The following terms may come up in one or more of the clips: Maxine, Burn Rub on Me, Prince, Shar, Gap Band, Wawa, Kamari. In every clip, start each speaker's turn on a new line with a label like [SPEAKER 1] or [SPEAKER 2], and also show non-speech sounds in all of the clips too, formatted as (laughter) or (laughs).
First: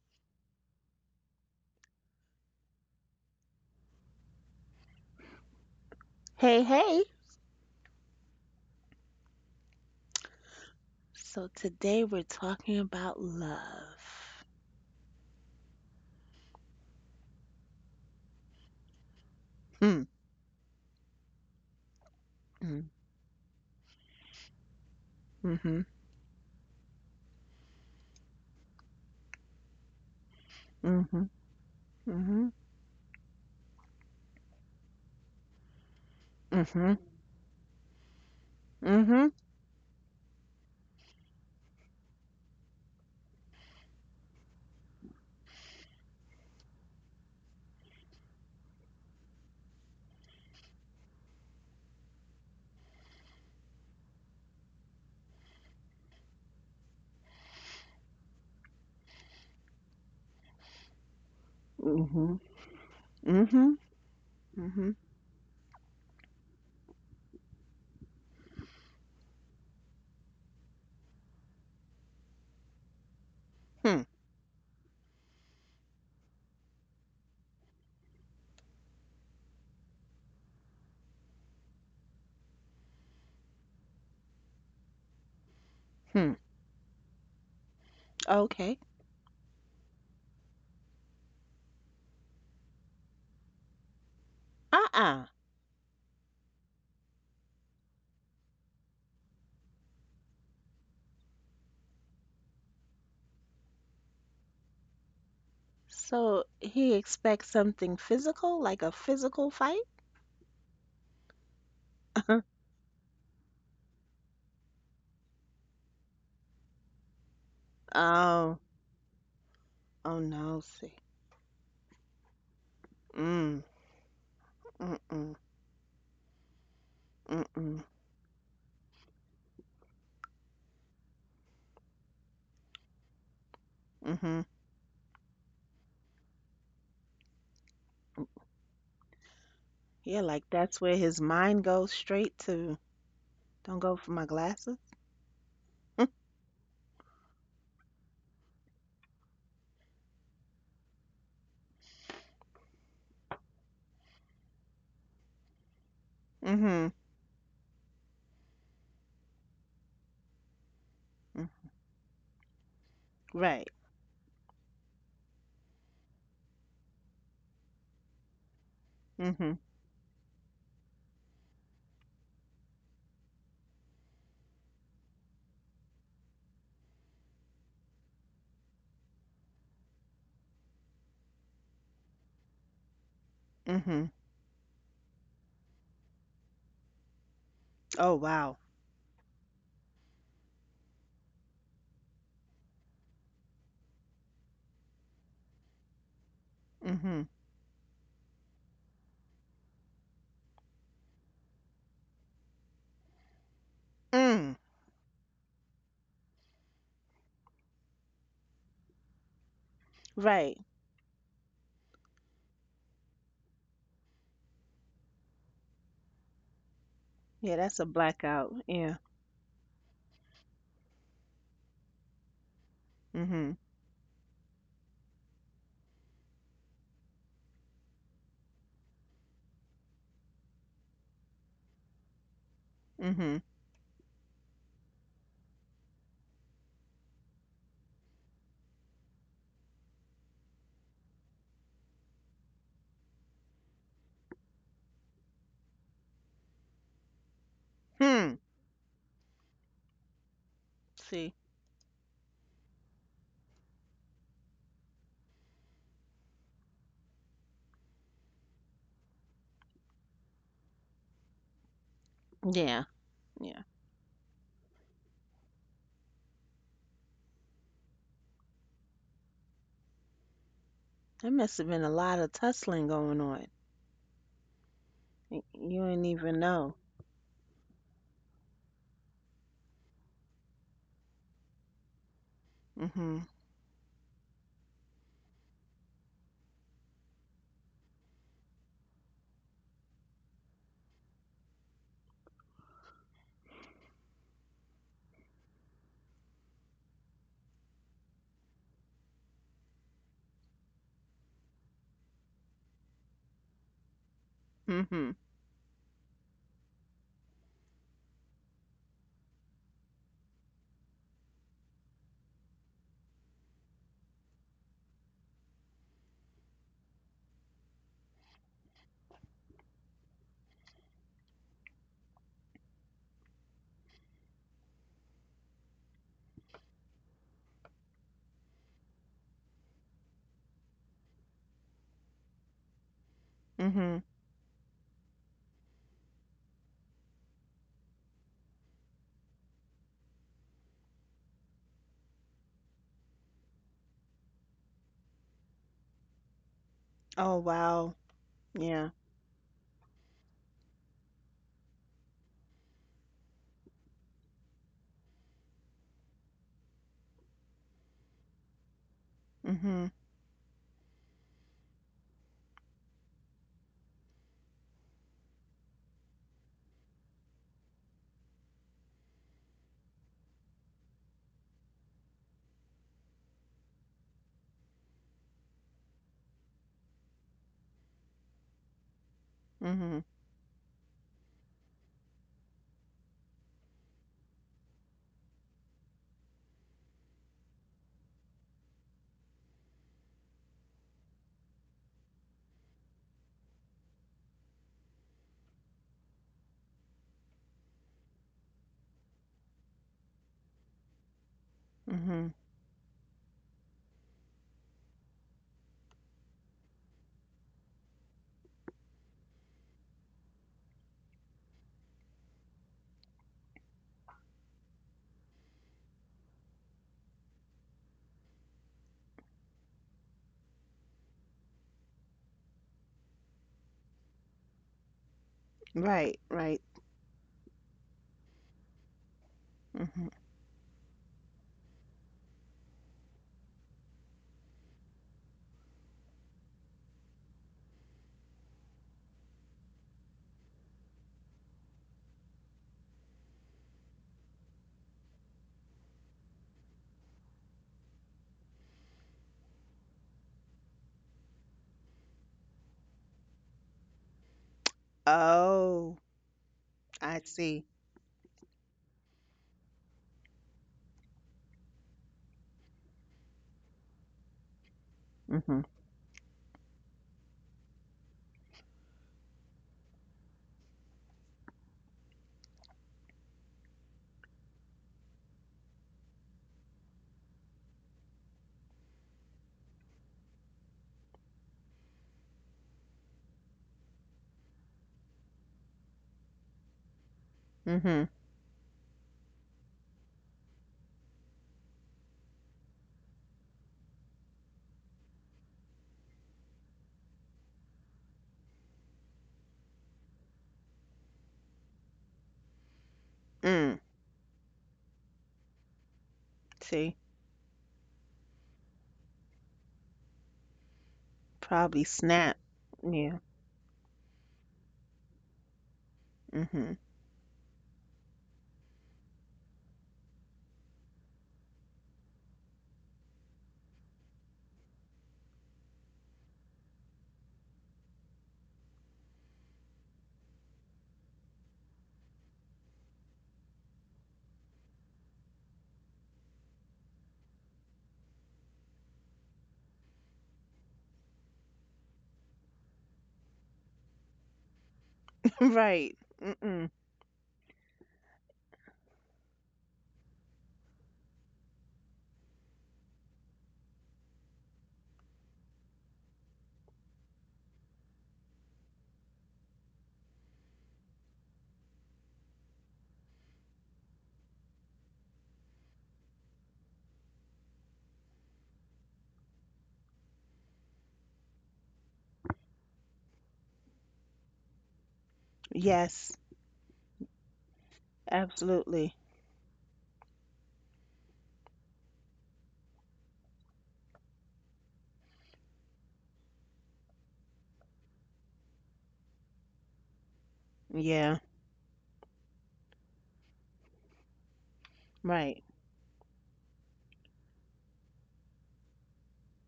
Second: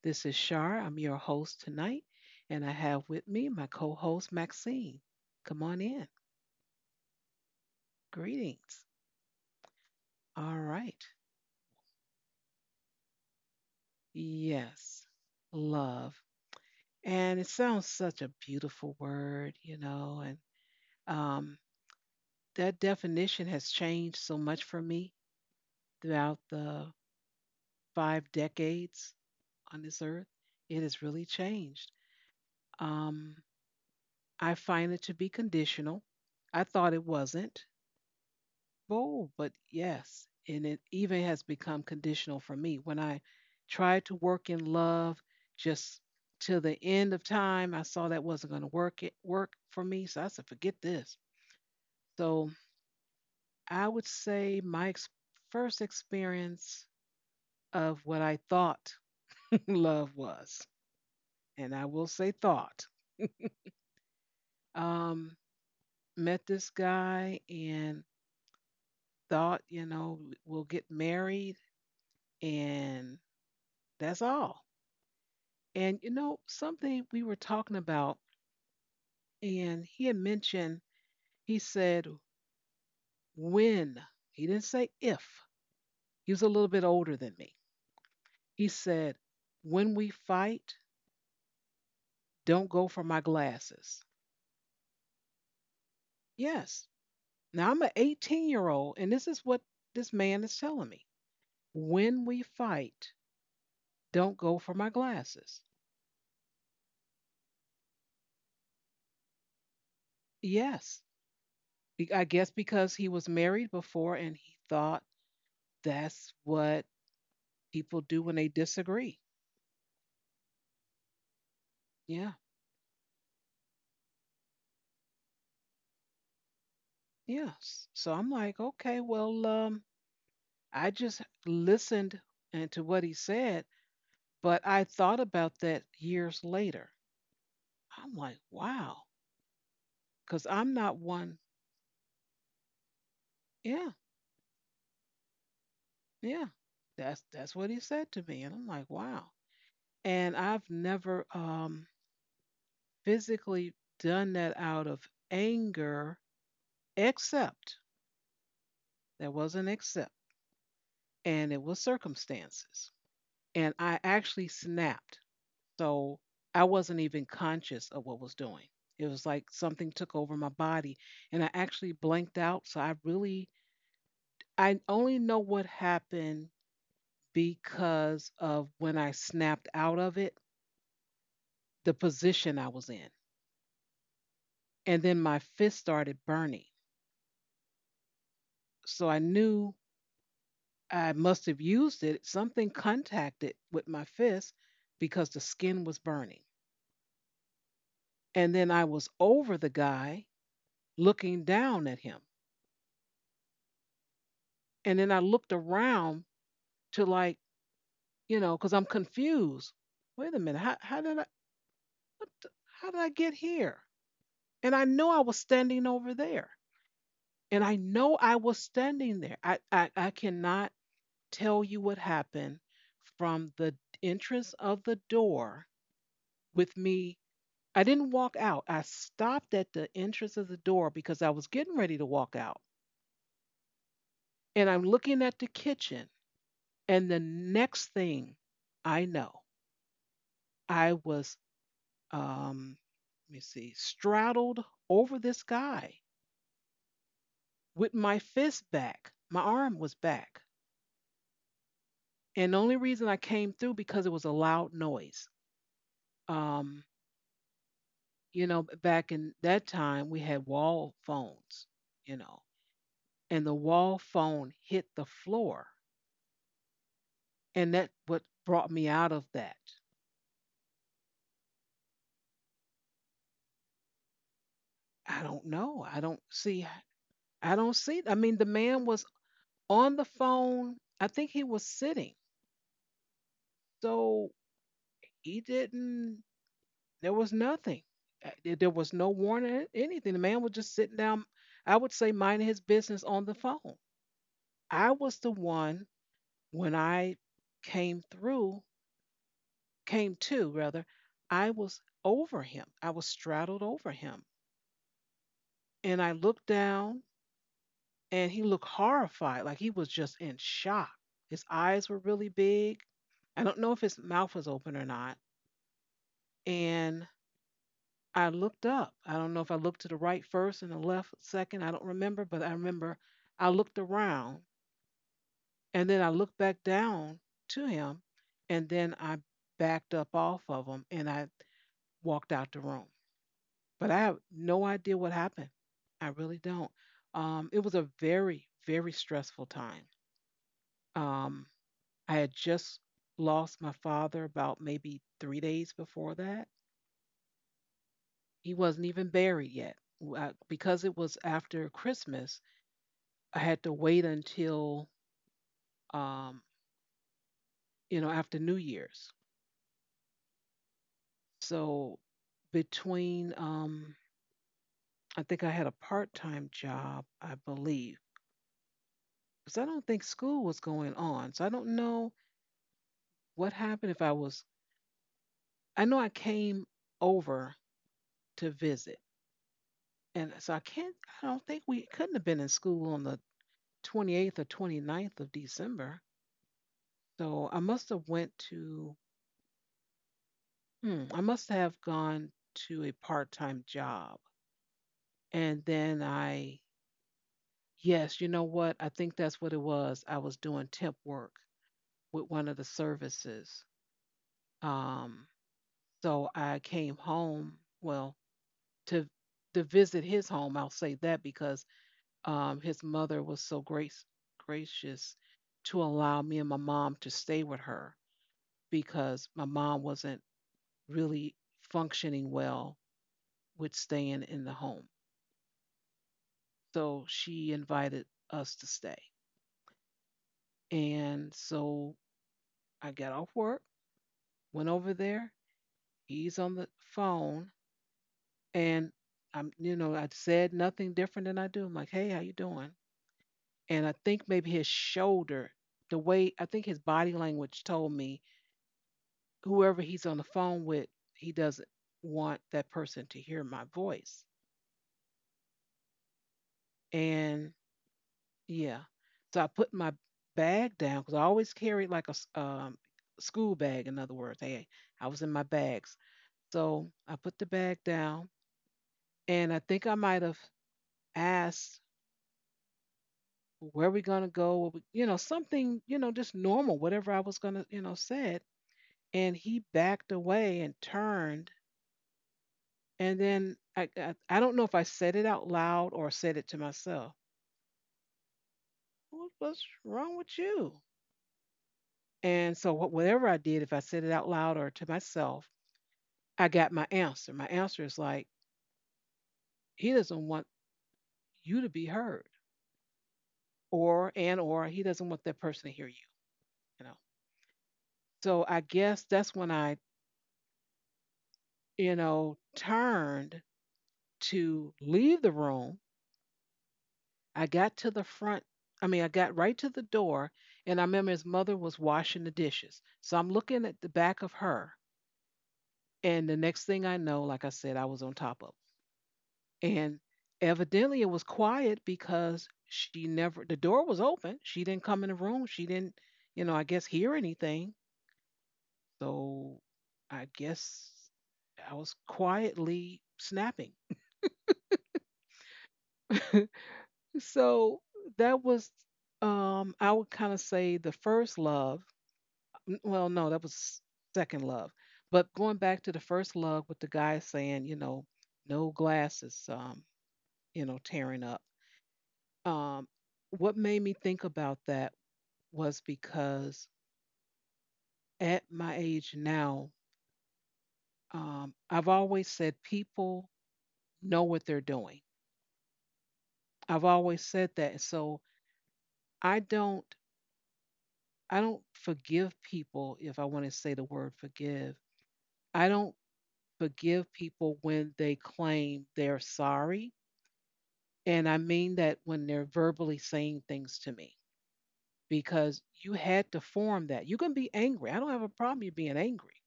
[SPEAKER 1] This is Shar. I'm your host tonight, and I have with me my co host, Maxine. Come on in.
[SPEAKER 2] Hey, hey.
[SPEAKER 1] Greetings. All right.
[SPEAKER 2] So today we're talking about love.
[SPEAKER 1] Yes, love. And it sounds such a beautiful word,
[SPEAKER 2] Mm,
[SPEAKER 1] and um, that
[SPEAKER 2] mm,
[SPEAKER 1] definition has changed so much for me
[SPEAKER 2] mm-hmm,
[SPEAKER 1] throughout the five decades on this earth. It has
[SPEAKER 2] mm-hmm,
[SPEAKER 1] really changed.
[SPEAKER 2] mm-hmm,
[SPEAKER 1] Um, I find it to be conditional. I
[SPEAKER 2] mm-hmm,
[SPEAKER 1] thought it wasn't.
[SPEAKER 2] mm-hmm,
[SPEAKER 1] Oh, but yes. And it even has become conditional for me. When I tried to work in love just till the end of time, I saw that wasn't going to work it work for me. So I said, forget this. So I would say my first experience of what I thought (laughs) love was, and I will say
[SPEAKER 2] mm-hmm,
[SPEAKER 1] thought,
[SPEAKER 2] mm-hmm, mm-hmm,
[SPEAKER 1] um, met this guy and thought, we'll get married and
[SPEAKER 2] hmm,
[SPEAKER 1] that's all. And, you know, something we were talking about, and he had mentioned, he said, when, he didn't say if, he
[SPEAKER 2] hmm.
[SPEAKER 1] was a little bit older than me. He
[SPEAKER 2] Okay.
[SPEAKER 1] said, when we fight, don't go for my glasses.
[SPEAKER 2] Uh-uh.
[SPEAKER 1] Yes. Now I'm an 18-year-old, and this is what this man is telling me. When we fight, don't go for my glasses.
[SPEAKER 2] So he expects something physical, like a physical fight?
[SPEAKER 1] Yes. I guess
[SPEAKER 2] (laughs)
[SPEAKER 1] because he was married before and he thought that's what people do when they
[SPEAKER 2] Oh,
[SPEAKER 1] disagree.
[SPEAKER 2] oh no, see.
[SPEAKER 1] Yeah.
[SPEAKER 2] Mm, mm-mm,
[SPEAKER 1] Yes.
[SPEAKER 2] mm-mm,
[SPEAKER 1] So I'm like, okay, well, I just listened and to what he said,
[SPEAKER 2] mm-hmm.
[SPEAKER 1] but I thought about that years later. I'm like, wow,
[SPEAKER 2] Yeah,
[SPEAKER 1] because
[SPEAKER 2] like
[SPEAKER 1] I'm
[SPEAKER 2] that's
[SPEAKER 1] not
[SPEAKER 2] where his
[SPEAKER 1] one.
[SPEAKER 2] mind goes straight to. Don't
[SPEAKER 1] Yeah,
[SPEAKER 2] go for my glasses.
[SPEAKER 1] yeah. That's what he said to me, and I'm like, wow. And I've never physically done that out of anger,
[SPEAKER 2] Mm-hmm.
[SPEAKER 1] except there wasn't except,
[SPEAKER 2] Mm,
[SPEAKER 1] and it was circumstances.
[SPEAKER 2] right.
[SPEAKER 1] And I actually snapped. So I wasn't even conscious of what I was doing. It was like
[SPEAKER 2] Mm-hmm.
[SPEAKER 1] something took over my body, and I actually blanked out. So I really, I only know what happened because of when I snapped out of it, the position I was in.
[SPEAKER 2] Mhm.
[SPEAKER 1] And then my fist started burning.
[SPEAKER 2] Oh, wow.
[SPEAKER 1] So I knew I must have used it. Something contacted with my fist because the skin was burning.
[SPEAKER 2] Mhm.
[SPEAKER 1] And then I was over the guy looking down at him.
[SPEAKER 2] Mm.
[SPEAKER 1] And then I looked around to like, because I'm confused. Wait a minute,
[SPEAKER 2] Right.
[SPEAKER 1] how did I what the, how did I get here? And I know I was standing over there. And
[SPEAKER 2] Yeah,
[SPEAKER 1] I
[SPEAKER 2] that's a
[SPEAKER 1] know I was
[SPEAKER 2] blackout. Yeah.
[SPEAKER 1] standing there. I cannot tell you what happened from
[SPEAKER 2] Mhm.
[SPEAKER 1] the entrance of the door with me. I didn't walk out. I stopped at the entrance of the door because I was getting ready to walk out.
[SPEAKER 2] Mhm.
[SPEAKER 1] And I'm looking at the kitchen. And the next thing I know, I was, um, let me see, straddled over this guy with my
[SPEAKER 2] Hmm.
[SPEAKER 1] fist back. My arm was back.
[SPEAKER 2] See.
[SPEAKER 1] And the only reason I came through because it was a loud noise. Um, you know, back in that time, we had wall phones, you know,
[SPEAKER 2] Yeah.
[SPEAKER 1] and the
[SPEAKER 2] Yeah.
[SPEAKER 1] wall phone hit the floor. And that what brought me out of that.
[SPEAKER 2] There must have been a lot of tussling going on.
[SPEAKER 1] I don't
[SPEAKER 2] Y-
[SPEAKER 1] know.
[SPEAKER 2] You
[SPEAKER 1] I
[SPEAKER 2] didn't
[SPEAKER 1] don't
[SPEAKER 2] even
[SPEAKER 1] see.
[SPEAKER 2] know.
[SPEAKER 1] I don't see. I mean, the man was on the phone. I think he was sitting,
[SPEAKER 2] Mhm.
[SPEAKER 1] so he didn't. There was nothing. There was no warning, anything. The man was just sitting down. I would say minding his business on the phone. I was the one when I came through, came to rather. I was over him. I was straddled over him,
[SPEAKER 2] Mhm.
[SPEAKER 1] and I looked down, and he looked horrified, like he was just in shock. His eyes were really big. I don't know if his mouth was open or not. And I looked up. I don't know if I looked to the right first and the left second. I don't remember, but I remember I looked around and then I looked back down to him and then I backed up off of him and I walked out the room. But I
[SPEAKER 2] Mhm.
[SPEAKER 1] have no idea what happened. I really don't. It was a very, very stressful time. Um, I had just lost my father about maybe 3 days before that.
[SPEAKER 2] Oh, wow.
[SPEAKER 1] He wasn't
[SPEAKER 2] Yeah.
[SPEAKER 1] even buried yet. Because it was after Christmas, I had to wait until um, you know after New Year's.
[SPEAKER 2] Mhm.
[SPEAKER 1] So between I think I had a part time job, I believe, because I don't think school was going on. So I don't know what happened if I was. I know I came over to visit,
[SPEAKER 2] Mhm.
[SPEAKER 1] and so I can't. I don't think we couldn't have been in school on the 28th or 29th of December. So I must have went to. Hmm, I must have gone to a part time job. And then I, yes, you know what? I think that's what it was. I was doing temp work with
[SPEAKER 2] Mhm.
[SPEAKER 1] one of the services. Um, so I came home, well, to to visit his home. I'll say that because his mother was so grace gracious to allow me and my mom to stay with her because my mom wasn't really functioning well with staying in the home.
[SPEAKER 2] Right. Right.
[SPEAKER 1] So she invited us to stay.
[SPEAKER 2] Mhm.
[SPEAKER 1] And so I got off work, went over there. He's on the phone, and I'm, you know, I said nothing different than I do. I'm like, "Hey, how you doing?" And I think maybe his shoulder, the way I think his body language told me, whoever he's on the phone with, he doesn't want that person to hear my voice.
[SPEAKER 2] Oh, I
[SPEAKER 1] And
[SPEAKER 2] see.
[SPEAKER 1] yeah, so I put my bag down because I always carried like a school bag. In other words, hey, I was in my
[SPEAKER 2] Mhm.
[SPEAKER 1] bags. So I put the bag down. And I think I might have asked where we gonna go, what we, you know, something, you know, just normal, whatever I was gonna, you know, said. And he backed away and turned. And then I don't know if I said it out loud or said it to myself.
[SPEAKER 2] Mhm.
[SPEAKER 1] What's wrong with you? And so whatever I did, if I said it out loud or to myself, I got my answer. My answer is like, he doesn't want you to be heard,
[SPEAKER 2] Mm.
[SPEAKER 1] or and or he doesn't want that person to hear you. You know.
[SPEAKER 2] See.
[SPEAKER 1] So I guess that's when I
[SPEAKER 2] Probably snap. Yeah.
[SPEAKER 1] turned to leave the room.
[SPEAKER 2] Mhm.
[SPEAKER 1] I got to the front. I mean, I got right to the door, and I remember his mother was washing the dishes. So I'm looking at the back of her, and the next thing I know, like I said, I was on top of. Him. And evidently, it was quiet because she never. The door was open. She didn't come in the room. She didn't, you know, I guess hear anything. So I guess I was quietly snapping.
[SPEAKER 2] (laughs) Right. Mm-mm.
[SPEAKER 1] So that was, I would kind of say the first love. Well, no, that was second love. But going back to the first love with the guy saying, no glasses, you know, tearing up. Um, what made me think about that was because at my age now, I've always said people know what they're doing.
[SPEAKER 2] Yes,
[SPEAKER 1] I've always said that. So
[SPEAKER 2] absolutely.
[SPEAKER 1] I don't I don't forgive people if I want to say the word forgive I don't forgive people when they claim they're sorry.
[SPEAKER 2] Yeah,
[SPEAKER 1] And I mean that when they're verbally saying things to me,
[SPEAKER 2] right.
[SPEAKER 1] because you had to form that. You can be angry. I don't have a problem you being angry.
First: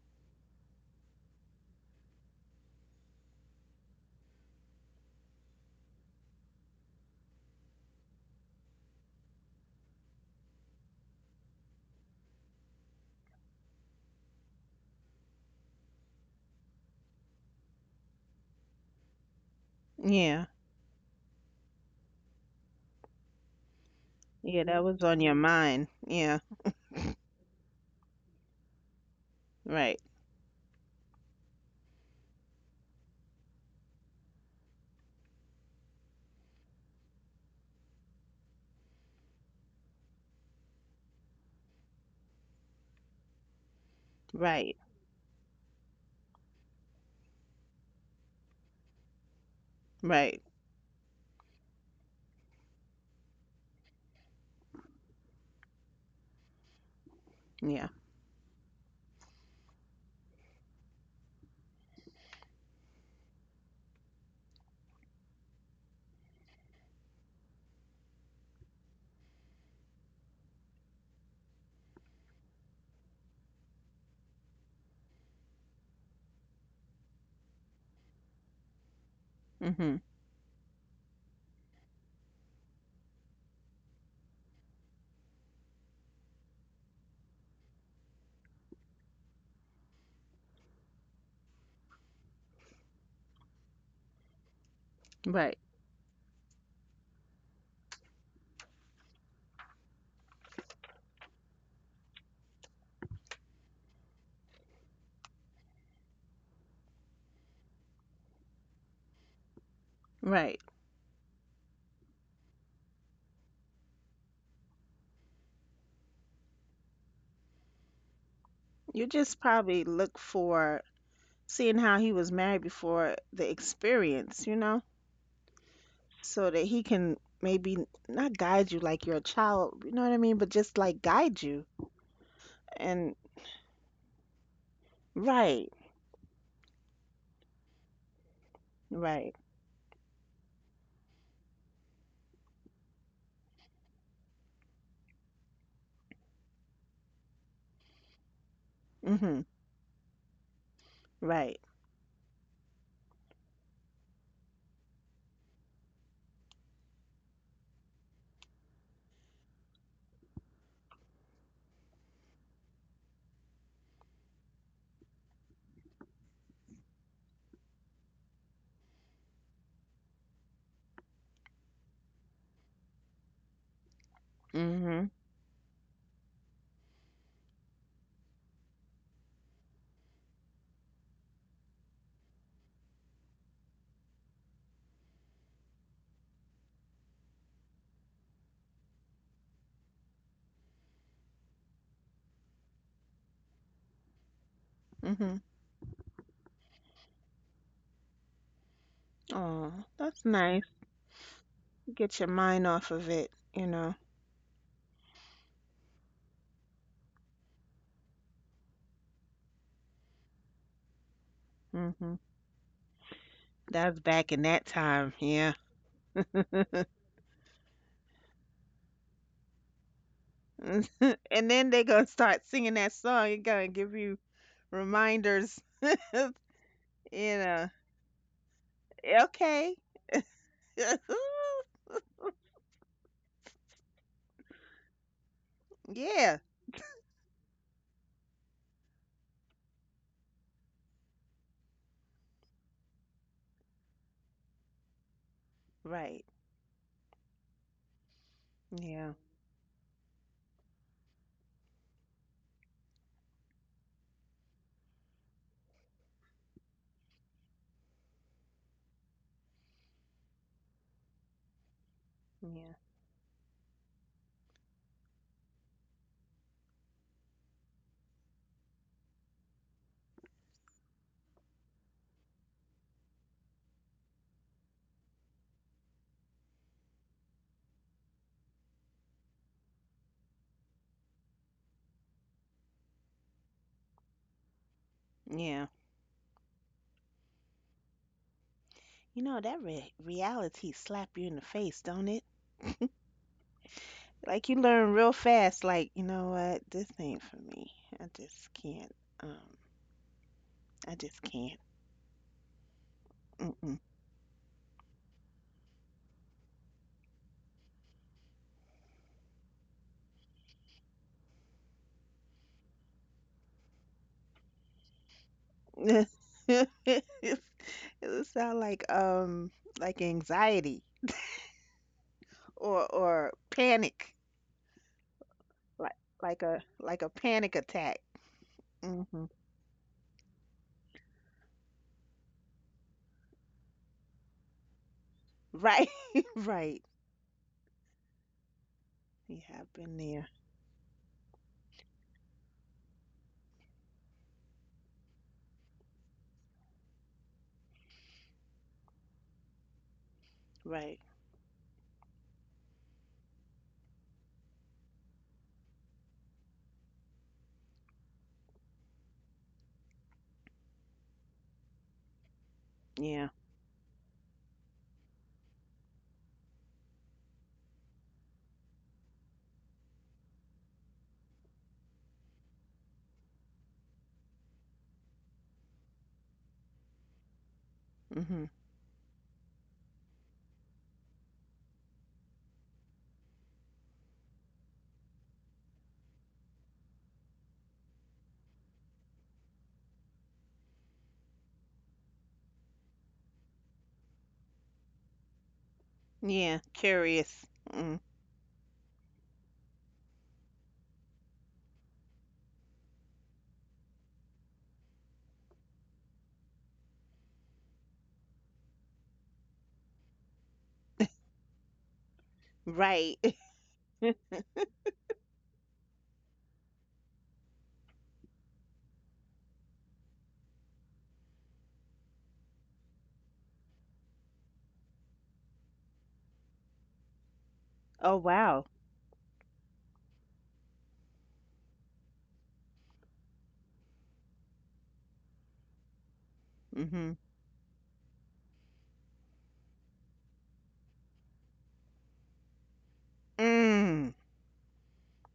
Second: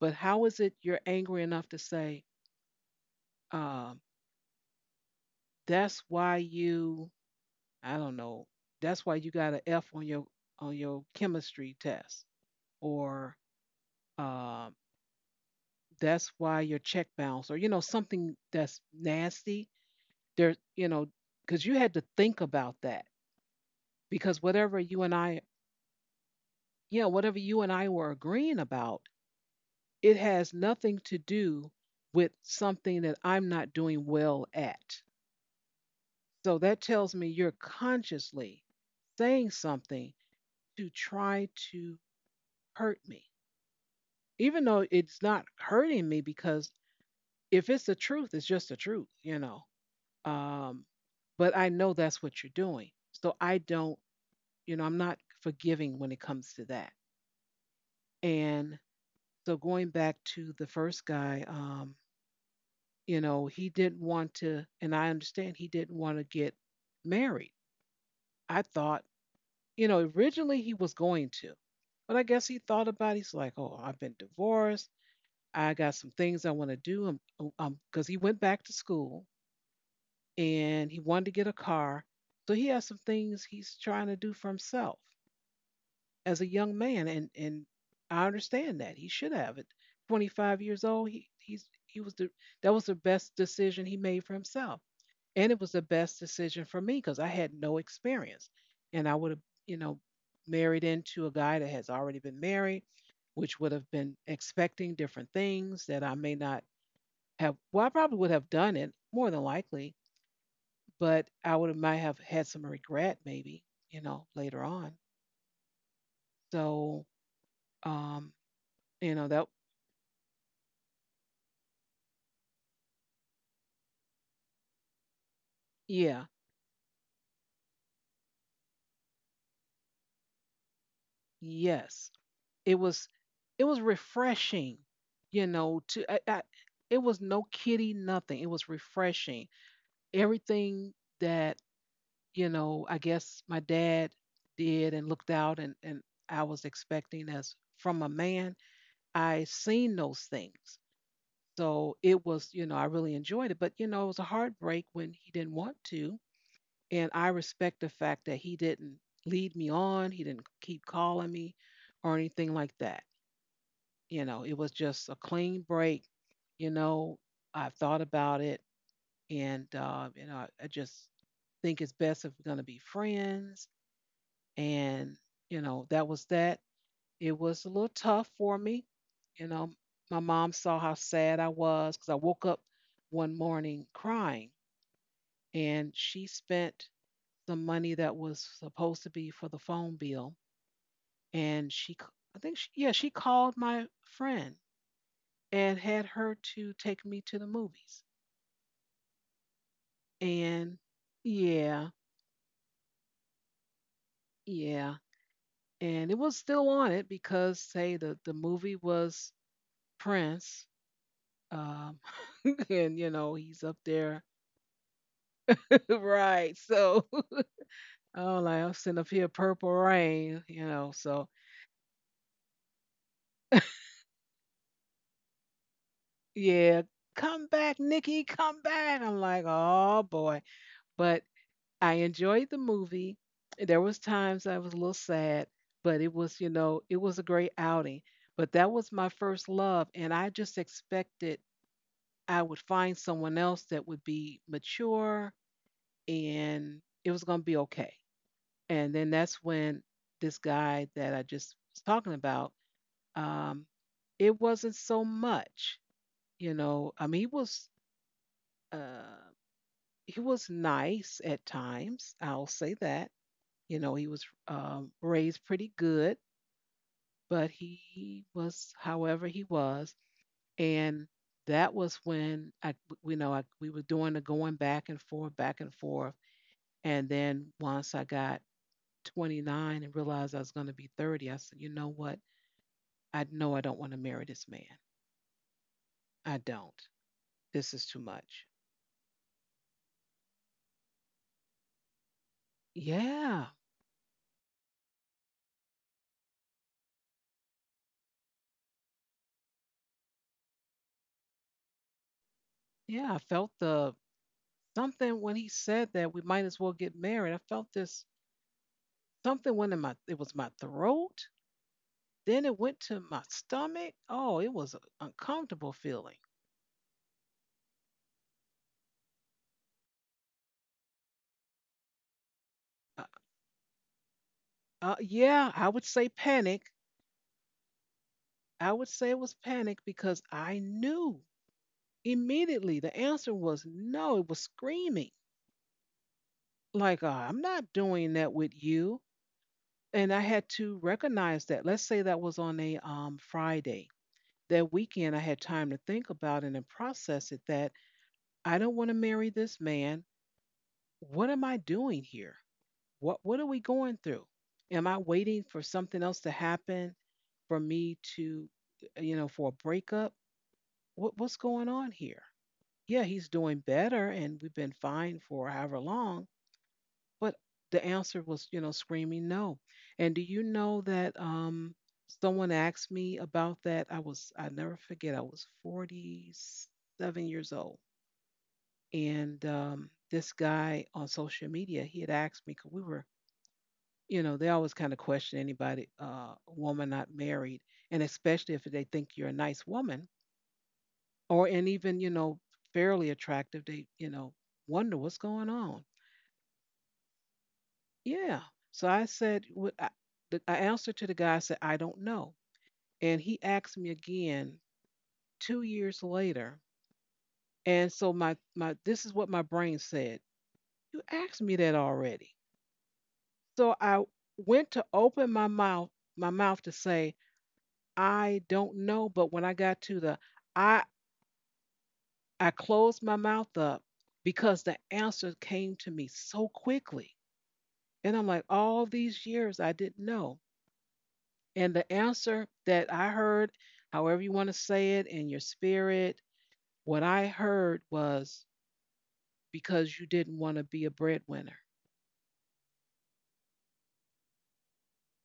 [SPEAKER 1] But how is it you're angry enough to say, um, that's why you, I don't know, that's why you got an F on your chemistry test, or um, that's why your check bounced, or you know something that's nasty
[SPEAKER 2] Yeah,
[SPEAKER 1] there, you know, because you had to think about that because
[SPEAKER 2] yeah,
[SPEAKER 1] whatever
[SPEAKER 2] that
[SPEAKER 1] you
[SPEAKER 2] was
[SPEAKER 1] and
[SPEAKER 2] on your
[SPEAKER 1] I,
[SPEAKER 2] mind. Yeah,
[SPEAKER 1] yeah, whatever you and I were agreeing about,
[SPEAKER 2] right,
[SPEAKER 1] it has nothing to do with something that I'm not doing well at. So that tells me you're consciously saying something to try to hurt me, even
[SPEAKER 2] right,
[SPEAKER 1] though it's not hurting me because if it's the truth, it's just the truth, you know.
[SPEAKER 2] right.
[SPEAKER 1] Um, but I know that's what you're doing. So I don't, you know, I'm not forgiving when it comes to that.
[SPEAKER 2] Yeah,
[SPEAKER 1] And so going back to the first guy, you know, he didn't want to, and I understand he didn't want to get married. I thought, you know, originally he was going to, but I guess he thought about it. He's like, oh, I've been divorced. I got some things I want to do. Oh, because he went back to school
[SPEAKER 2] mm-hmm.
[SPEAKER 1] and he wanted to get a car. So he has some things he's trying to do for himself. As a young man, and I understand that he should have. At 25 years old, he he's he was the that was the best decision he made for himself, and
[SPEAKER 2] Right,
[SPEAKER 1] it was the best decision for me because I had no experience, and I would have you know married into a guy that has already been married, which would have been expecting different things that I may not have. Well, I probably would have done it more than likely,
[SPEAKER 2] right.
[SPEAKER 1] but I would have, might have had some regret maybe later on. So um,
[SPEAKER 2] You
[SPEAKER 1] you know
[SPEAKER 2] just
[SPEAKER 1] that
[SPEAKER 2] probably look for seeing how he was married before the experience,
[SPEAKER 1] Yeah.
[SPEAKER 2] so that he can maybe not guide you like you're a child, you know what I mean, but just like guide you.
[SPEAKER 1] Yes. It was
[SPEAKER 2] And
[SPEAKER 1] it was refreshing, you
[SPEAKER 2] right,
[SPEAKER 1] know, to I, I, it was no kitty nothing. It was
[SPEAKER 2] right,
[SPEAKER 1] refreshing. Everything that, I guess my dad did and looked out and I was expecting as from a man,
[SPEAKER 2] mm-hmm,
[SPEAKER 1] I seen those things.
[SPEAKER 2] right,
[SPEAKER 1] So it was, I really enjoyed it, but, it was a heartbreak when he didn't want to. And I respect the fact that he didn't lead me on, he didn't keep calling me or anything like that. It was just a clean break. You know, I've thought about it and, you know, I just think it's best if we're going to be friends.
[SPEAKER 2] mm-hmm,
[SPEAKER 1] And, that was that. It was a little tough for me. You know, my mom saw how sad I was because I woke up one morning crying and she spent the money that was supposed to be for the phone bill. And she, I think, she, yeah, she called my friend
[SPEAKER 2] mm-hmm.
[SPEAKER 1] and had her to take me to the movies.
[SPEAKER 2] Oh, that's nice.
[SPEAKER 1] And yeah,
[SPEAKER 2] Get your mind off of it, you know.
[SPEAKER 1] yeah. And it was still on it because, say, the movie was Prince. Um,
[SPEAKER 2] Hmm.
[SPEAKER 1] (laughs) and, he's up
[SPEAKER 2] That's
[SPEAKER 1] there.
[SPEAKER 2] back in that time, yeah.
[SPEAKER 1] (laughs) Right. So (laughs) I'm sitting up here, purple rain, So
[SPEAKER 2] (laughs) And then they gonna start singing that song. It gonna give you reminders, (laughs) you
[SPEAKER 1] yeah, come
[SPEAKER 2] know.
[SPEAKER 1] back, Nikki, come back. I'm like,
[SPEAKER 2] Okay.
[SPEAKER 1] oh boy. But
[SPEAKER 2] (laughs)
[SPEAKER 1] I enjoyed the movie. There was times I was a little sad, but it
[SPEAKER 2] Yeah.
[SPEAKER 1] was, it was a great outing. But that was my first love, and I just expected I would find someone else that would be mature
[SPEAKER 2] Right.
[SPEAKER 1] and it was going to be okay. And then
[SPEAKER 2] Yeah.
[SPEAKER 1] that's when this guy that I just was talking about, um, it wasn't so much, I mean, uh, he was nice at times. I'll
[SPEAKER 2] Yeah.
[SPEAKER 1] say that. You know, he was raised pretty good, but he was, however, he was. And that was when I, you know, I, we were doing the going back and forth, back and forth. And then once I got 29 and realized I was going to be 30, I said, you know what? I know I don't want to marry this man.
[SPEAKER 2] Yeah.
[SPEAKER 1] I don't. This is too much.
[SPEAKER 2] You know that reality slap you in the face, don't it?
[SPEAKER 1] Yeah.
[SPEAKER 2] Like you learn real fast. Like you know what, this ain't for me. I just can't. Um, I just can't.
[SPEAKER 1] Yeah. I felt the something when he said that we might as well get married. I felt this something went in my, it was my throat. Then it went to my stomach. Oh, it was an uncomfortable
[SPEAKER 2] Mm-mm.
[SPEAKER 1] feeling.
[SPEAKER 2] (laughs) It sound like anxiety or
[SPEAKER 1] Uh,
[SPEAKER 2] or panic,
[SPEAKER 1] yeah, I would
[SPEAKER 2] like
[SPEAKER 1] say
[SPEAKER 2] like a
[SPEAKER 1] panic.
[SPEAKER 2] like a panic attack.
[SPEAKER 1] I would say it
[SPEAKER 2] Hmm.
[SPEAKER 1] was panic because I knew immediately the answer was no. It was screaming,
[SPEAKER 2] Right, (laughs) right.
[SPEAKER 1] like, I'm not doing that with you.
[SPEAKER 2] Yeah, I've been
[SPEAKER 1] And I
[SPEAKER 2] there.
[SPEAKER 1] had to recognize that. Let's say that was on a Friday. That weekend, I had time to think about it and process it that I don't want to marry this man.
[SPEAKER 2] Right.
[SPEAKER 1] What am I doing here? What are we going through? Am I waiting for something else to happen for me to, for a breakup? What what's going on here? Yeah,
[SPEAKER 2] Yeah.
[SPEAKER 1] he's doing better and we've been fine for however long, but the answer was, screaming no. And do you know that someone asked me about that? I never forget, I was 47 years old
[SPEAKER 2] Hmm.
[SPEAKER 1] and this guy on social media he had asked me because we were, they always kind of question anybody, woman not married, and especially if they think you're a nice woman or and even fairly attractive, they wonder what's going on.
[SPEAKER 2] Yeah. Curious. Mm.
[SPEAKER 1] Yeah. So I said, I answered to the guy. I said, I don't know, and he asked me again 2 years later. And so my this is what my brain said. You asked me that already.
[SPEAKER 2] Right. (laughs)
[SPEAKER 1] So I went to open my mouth to say I don't know, but when I got to the I I closed my mouth up because the answer came to me so quickly. And
[SPEAKER 2] Oh,
[SPEAKER 1] I'm like,
[SPEAKER 2] wow.
[SPEAKER 1] all these years I didn't know. And the answer that I heard, however you want to say it in your spirit, what
[SPEAKER 2] Hmm.
[SPEAKER 1] I heard was because you didn't want to be a breadwinner.
[SPEAKER 2] Mm.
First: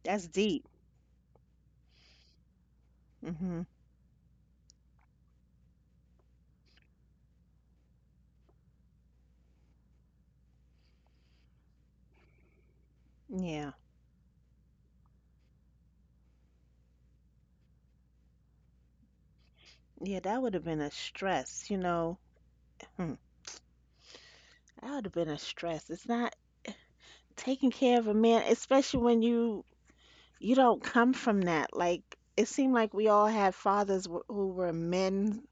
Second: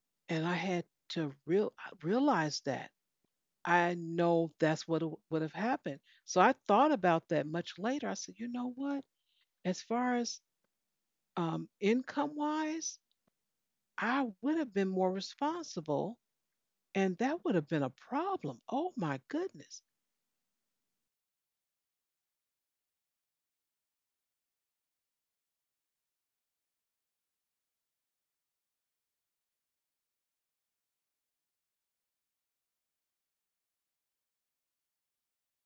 [SPEAKER 2] That's
[SPEAKER 1] And I
[SPEAKER 2] deep.
[SPEAKER 1] had to realize that.
[SPEAKER 2] Hmm.
[SPEAKER 1] I know that's what would have happened. So I thought about that much later. I said, you know what? As far as income wise,
[SPEAKER 2] Yeah.
[SPEAKER 1] I would have been more responsible and that would have been a problem. Oh my goodness.
[SPEAKER 2] Yeah, that would have been a stress, you know. Hmm. That would have been a stress. It's not taking care of a man, especially when you don't come from that. Like, it seemed like we all had fathers who were men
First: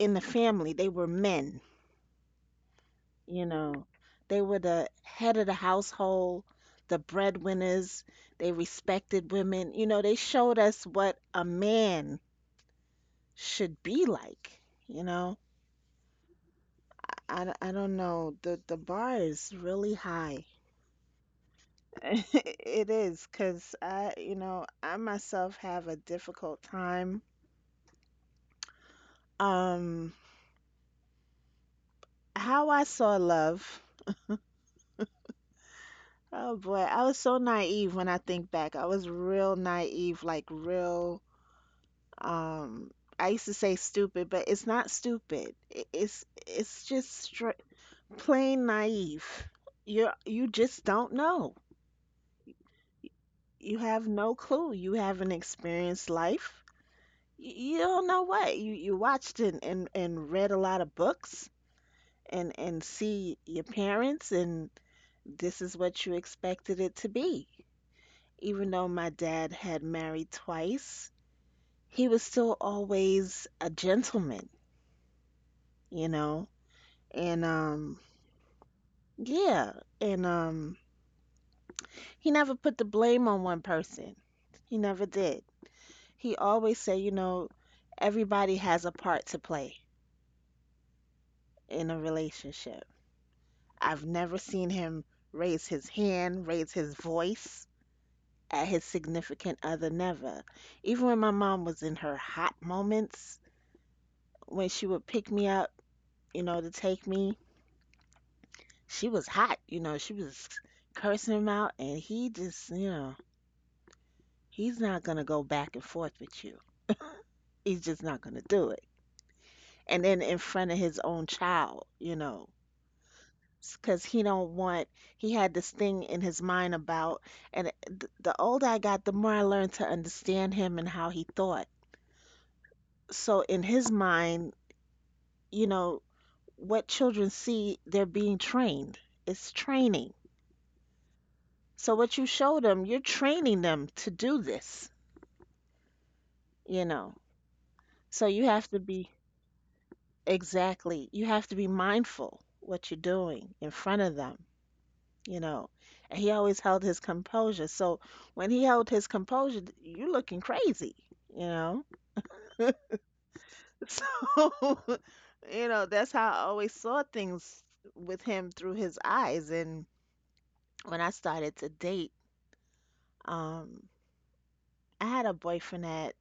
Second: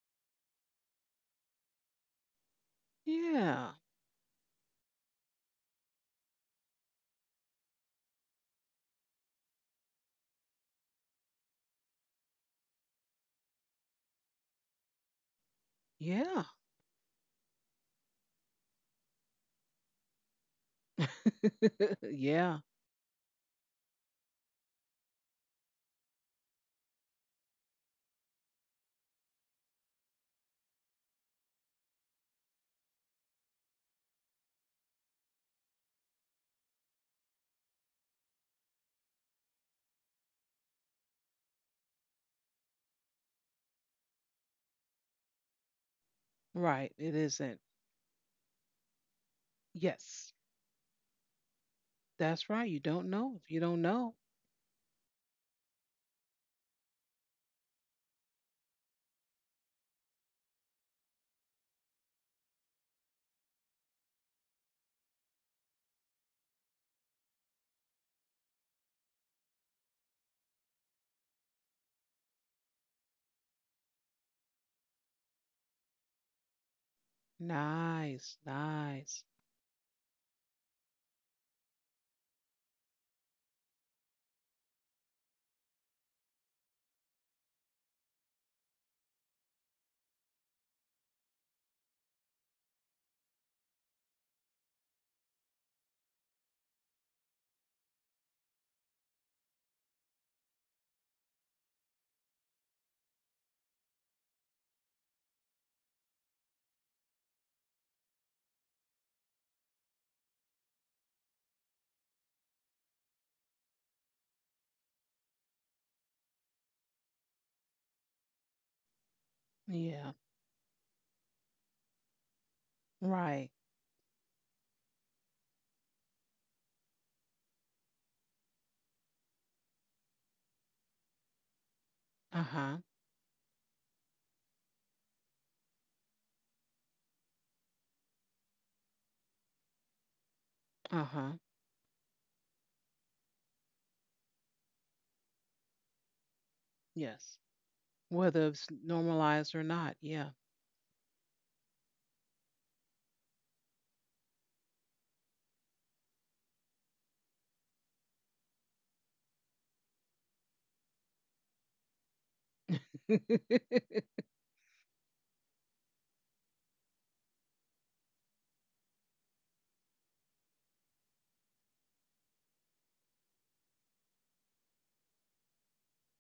[SPEAKER 2] in the family. They were men, you
[SPEAKER 1] Yeah.
[SPEAKER 2] know. They were the head of the household, the breadwinners. They respected women. You know, they showed us what a man should be like, you know.
[SPEAKER 1] Yeah.
[SPEAKER 2] I don't know. The bar is really high.
[SPEAKER 1] (laughs)
[SPEAKER 2] (laughs)
[SPEAKER 1] Yeah.
[SPEAKER 2] It is, 'cause I myself have a difficult time. Um, How I saw love. Oh boy, I was so naive when I think back. I was real naive, like real um I used to say stupid, but it's not stupid. It's
[SPEAKER 1] Right.
[SPEAKER 2] just
[SPEAKER 1] It isn't.
[SPEAKER 2] straight, plain naive. You
[SPEAKER 1] Yes.
[SPEAKER 2] you just don't know.
[SPEAKER 1] That's right. You don't know if you
[SPEAKER 2] You
[SPEAKER 1] don't
[SPEAKER 2] have
[SPEAKER 1] know.
[SPEAKER 2] no clue. You haven't experienced life. You don't know what. You watched and read a lot of books and see your parents and this is what you expected it to be. Even though my dad had married twice, he was still always a gentleman, you know? And
[SPEAKER 1] Nice. Nice.
[SPEAKER 2] yeah, and he never put the blame on one person. He never did. He always said, everybody has a part to play in a relationship. I've never seen him raise his hand, raise his voice at his significant other, never. Even when my mom was in her hot moments, when she would pick me up, to take me. She was hot, she was cursing him out, and he just, he's not gonna go back and forth with you. He's just not gonna do it. And
[SPEAKER 1] Yeah.
[SPEAKER 2] then in front of his own child,
[SPEAKER 1] Right.
[SPEAKER 2] because he don't want. He had this thing in his mind about, and the older I got, the more I learned to understand him and how he thought.
[SPEAKER 1] Uh huh.
[SPEAKER 2] So in his mind, you know, what children see, they're being trained. It's training.
[SPEAKER 1] Uh huh.
[SPEAKER 2] So what you show them, you're training them to do this, you know.
[SPEAKER 1] Yes.
[SPEAKER 2] So you
[SPEAKER 1] Whether it's
[SPEAKER 2] have to be
[SPEAKER 1] normalized or not. Yeah.
[SPEAKER 2] exactly, you have to be mindful what you're doing in front of them, you know. And he always held his composure. So when he held his composure, you're looking crazy, you know. (laughs)
[SPEAKER 1] (laughs)
[SPEAKER 2] So, (laughs) that's how I always saw things with him through his eyes. And when I started to date, um, I had a boyfriend at,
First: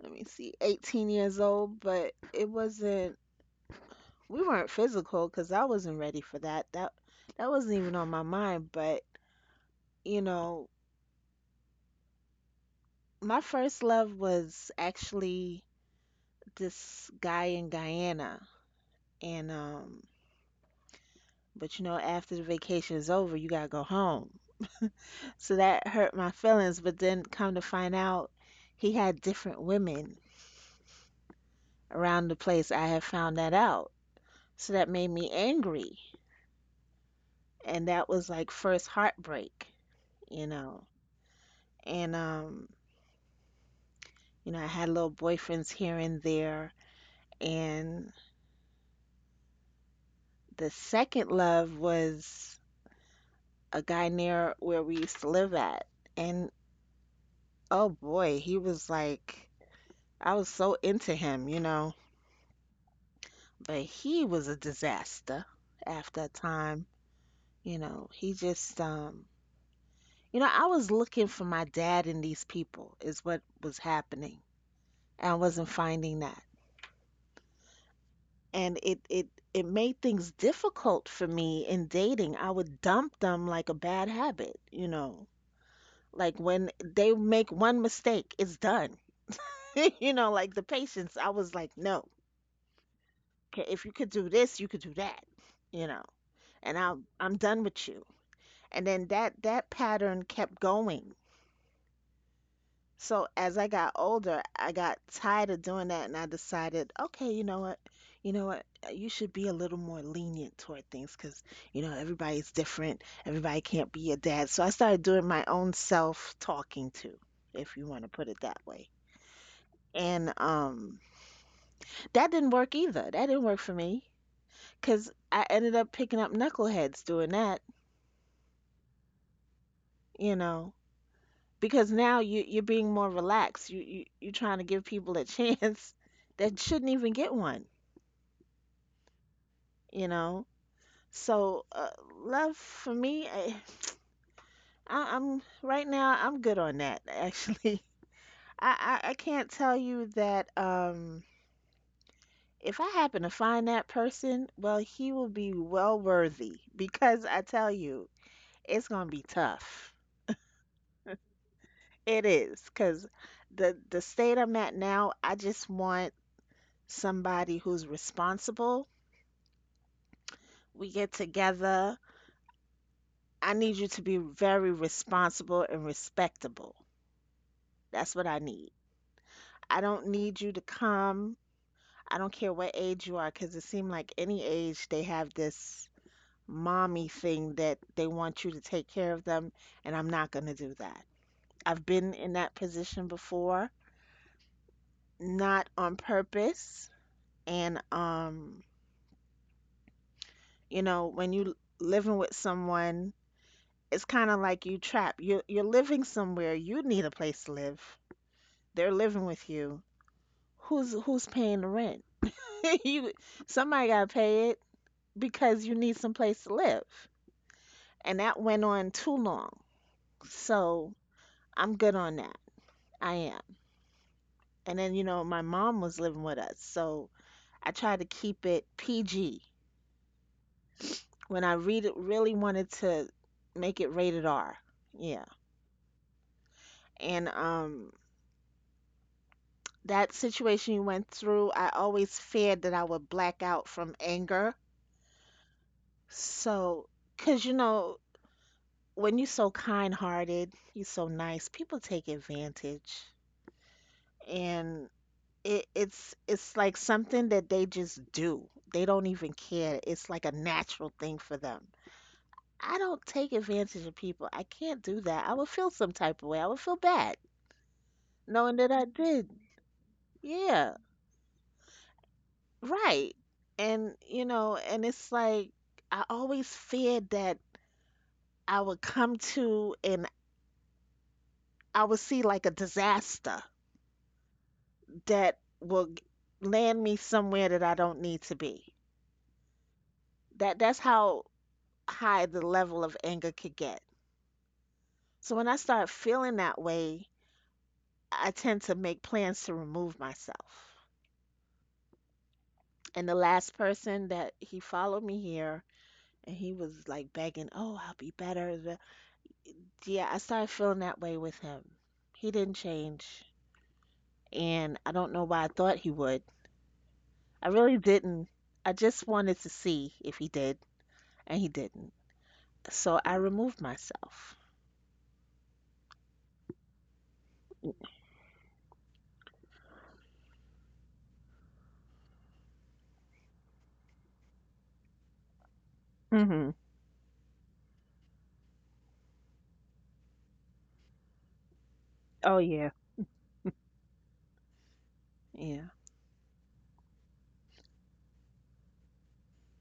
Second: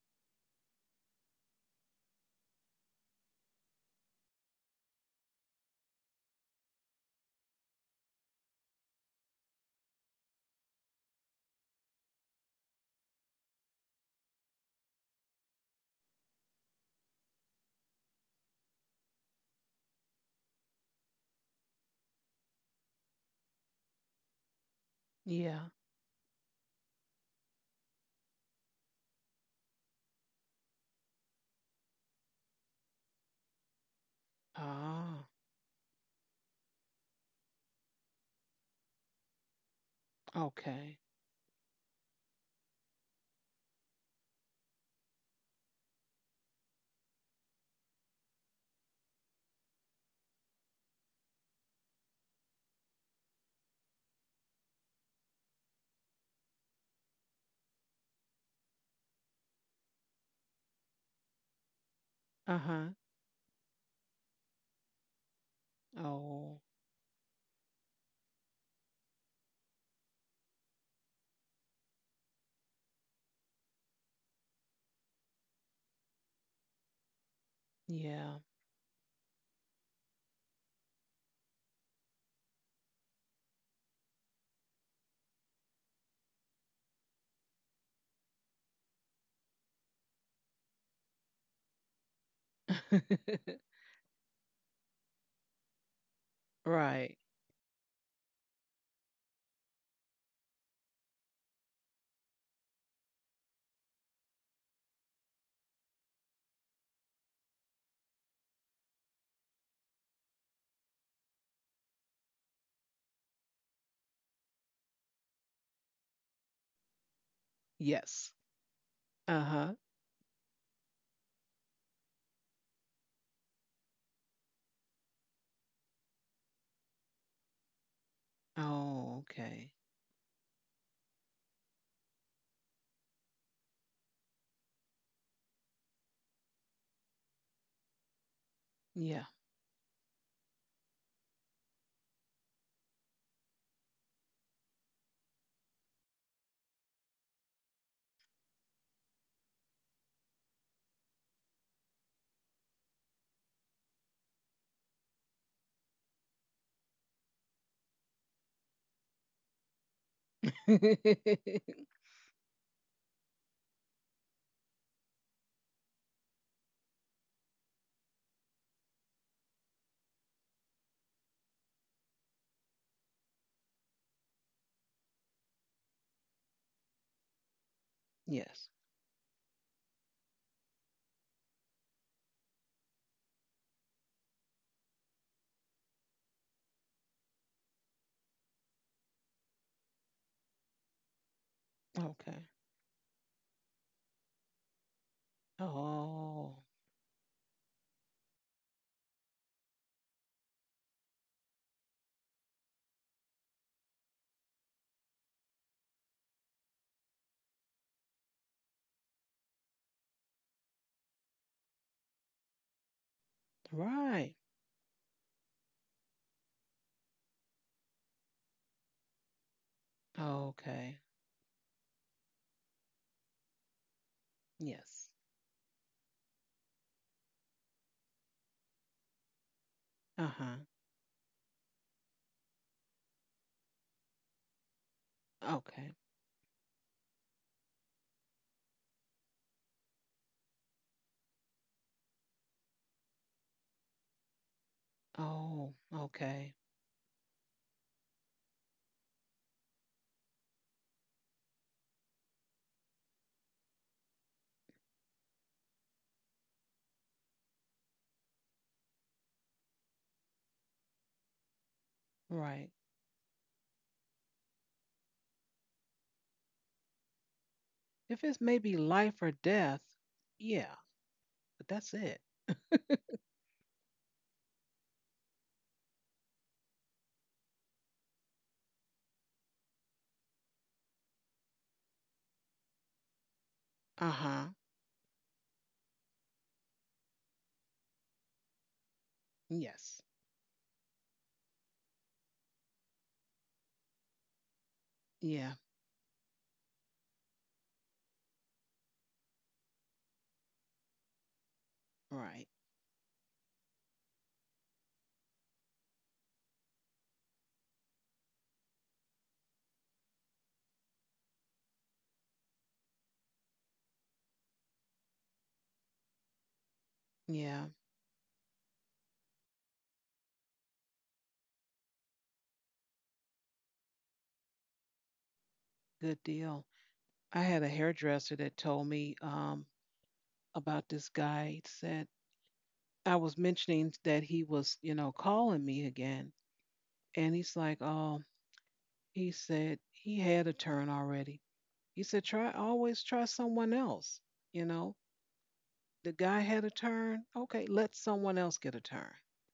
[SPEAKER 2] let me see, 18 years old, but it wasn't, we weren't physical because I wasn't ready for that. That wasn't even on my mind, but you know, my first love was actually this guy in Guyana. And but after the vacation is over, you gotta go home. So
[SPEAKER 1] Yeah.
[SPEAKER 2] that hurt my feelings, but then come to find out he had different women around the place. I had found that out. So that made
[SPEAKER 1] Ah.
[SPEAKER 2] me angry. And that was like first heartbreak. you know.
[SPEAKER 1] Okay.
[SPEAKER 2] And I had little boyfriends here and there. And the second love was a guy near where we used to live at. And oh boy, he was like I was so into him,
[SPEAKER 1] Uh huh.
[SPEAKER 2] but he was a disaster after a
[SPEAKER 1] Oh.
[SPEAKER 2] time. He just. I was looking for my dad in these people is what was happening. And I wasn't finding that.
[SPEAKER 1] Yeah.
[SPEAKER 2] And it made things difficult for me in dating. I would dump them like a bad habit. Like when they make one mistake, it's done. (laughs) Like the patience, I was like, no,
[SPEAKER 1] (laughs)
[SPEAKER 2] okay, if you could do this, you could do that, you know, and I'm
[SPEAKER 1] Right.
[SPEAKER 2] I'm done with you. And then that pattern kept going. So as I got older, I got tired of doing that and I decided, okay, you know what? You know what? You should be a little more lenient toward things because, everybody's different. Everybody can't be your dad. So I started doing my own self talking to, if you want to put
[SPEAKER 1] Yes.
[SPEAKER 2] it that way.
[SPEAKER 1] Uh huh.
[SPEAKER 2] And that didn't work either. That didn't work for me because I ended up picking up knuckleheads doing that,
[SPEAKER 1] Oh, okay.
[SPEAKER 2] you know, because now you're being more relaxed. You're trying to give people a (laughs) chance that shouldn't even get one.
[SPEAKER 1] Yeah.
[SPEAKER 2] you know so, love for me, I'm right now I'm good on that actually. (laughs) I can't tell you that if I happen to find that person, well, he will be well worthy because I tell you, it's gonna be tough.
[SPEAKER 1] (laughs)
[SPEAKER 2] It is because the state I'm at now, I just want somebody who's responsible. We get together, I need you to be very responsible and respectable. That's what I need.
[SPEAKER 1] Yes.
[SPEAKER 2] I don't need you to come. I don't care what age you are, because it seemed like any age they have this mommy thing that they want you to take care of them, and I'm not going to do that. I've been in
[SPEAKER 1] Okay.
[SPEAKER 2] that position before, not on
[SPEAKER 1] Oh,
[SPEAKER 2] purpose. And, when you living with someone, it's kind of like you trapped. You're living somewhere. You need a place to live. They're living with you. Who's paying the rent? (laughs) You somebody gotta
[SPEAKER 1] right.
[SPEAKER 2] pay it. Because you need some place to live. And that went on too long. So
[SPEAKER 1] Okay.
[SPEAKER 2] I'm good on that. I am. And then, you
[SPEAKER 1] Yes.
[SPEAKER 2] know, my mom was living with us. So I tried to keep it PG.
[SPEAKER 1] Uh huh.
[SPEAKER 2] When I read it, really wanted to make it rated R. Yeah.
[SPEAKER 1] Okay.
[SPEAKER 2] And that situation you went through, I always feared that I would black out from anger.
[SPEAKER 1] Oh, okay.
[SPEAKER 2] So, because, when you're so kind-hearted, you're so nice, people take advantage. And it's like something that they just do. They don't even care. It's like a natural thing for them.
[SPEAKER 1] Right.
[SPEAKER 2] I don't take advantage of people. I can't do that. I would feel some type of way. I would feel bad
[SPEAKER 1] If it's
[SPEAKER 2] knowing that
[SPEAKER 1] maybe
[SPEAKER 2] I
[SPEAKER 1] life
[SPEAKER 2] did.
[SPEAKER 1] or death,
[SPEAKER 2] Yeah,
[SPEAKER 1] yeah, but that's it. (laughs)
[SPEAKER 2] right. And it's like I always feared that I would come to and I would see like a disaster
[SPEAKER 1] Uh huh.
[SPEAKER 2] that will land me somewhere that I don't need to be.
[SPEAKER 1] Yes.
[SPEAKER 2] That's how high the level of anger could get. So when
[SPEAKER 1] Yeah.
[SPEAKER 2] I start feeling that way, I tend to make plans to remove myself.
[SPEAKER 1] Right.
[SPEAKER 2] And the last person that he followed me here and he was like begging, "Oh, I'll be better." Yeah, I started feeling that way with him. He didn't change, and I don't know why I thought he would. I
[SPEAKER 1] Yeah.
[SPEAKER 2] really didn't. I just wanted to see if he did, and he didn't. So I removed myself.
[SPEAKER 1] Good deal. I had a hairdresser that told me about this guy. He said, I was mentioning that he was, calling me again.
[SPEAKER 2] Hmm.
[SPEAKER 1] And he's like, oh, he said he had a turn already. He said,
[SPEAKER 2] Oh
[SPEAKER 1] try,
[SPEAKER 2] yeah.
[SPEAKER 1] always try someone else. You know,
[SPEAKER 2] Yeah.
[SPEAKER 1] the guy had a turn. Okay, let someone else get a turn.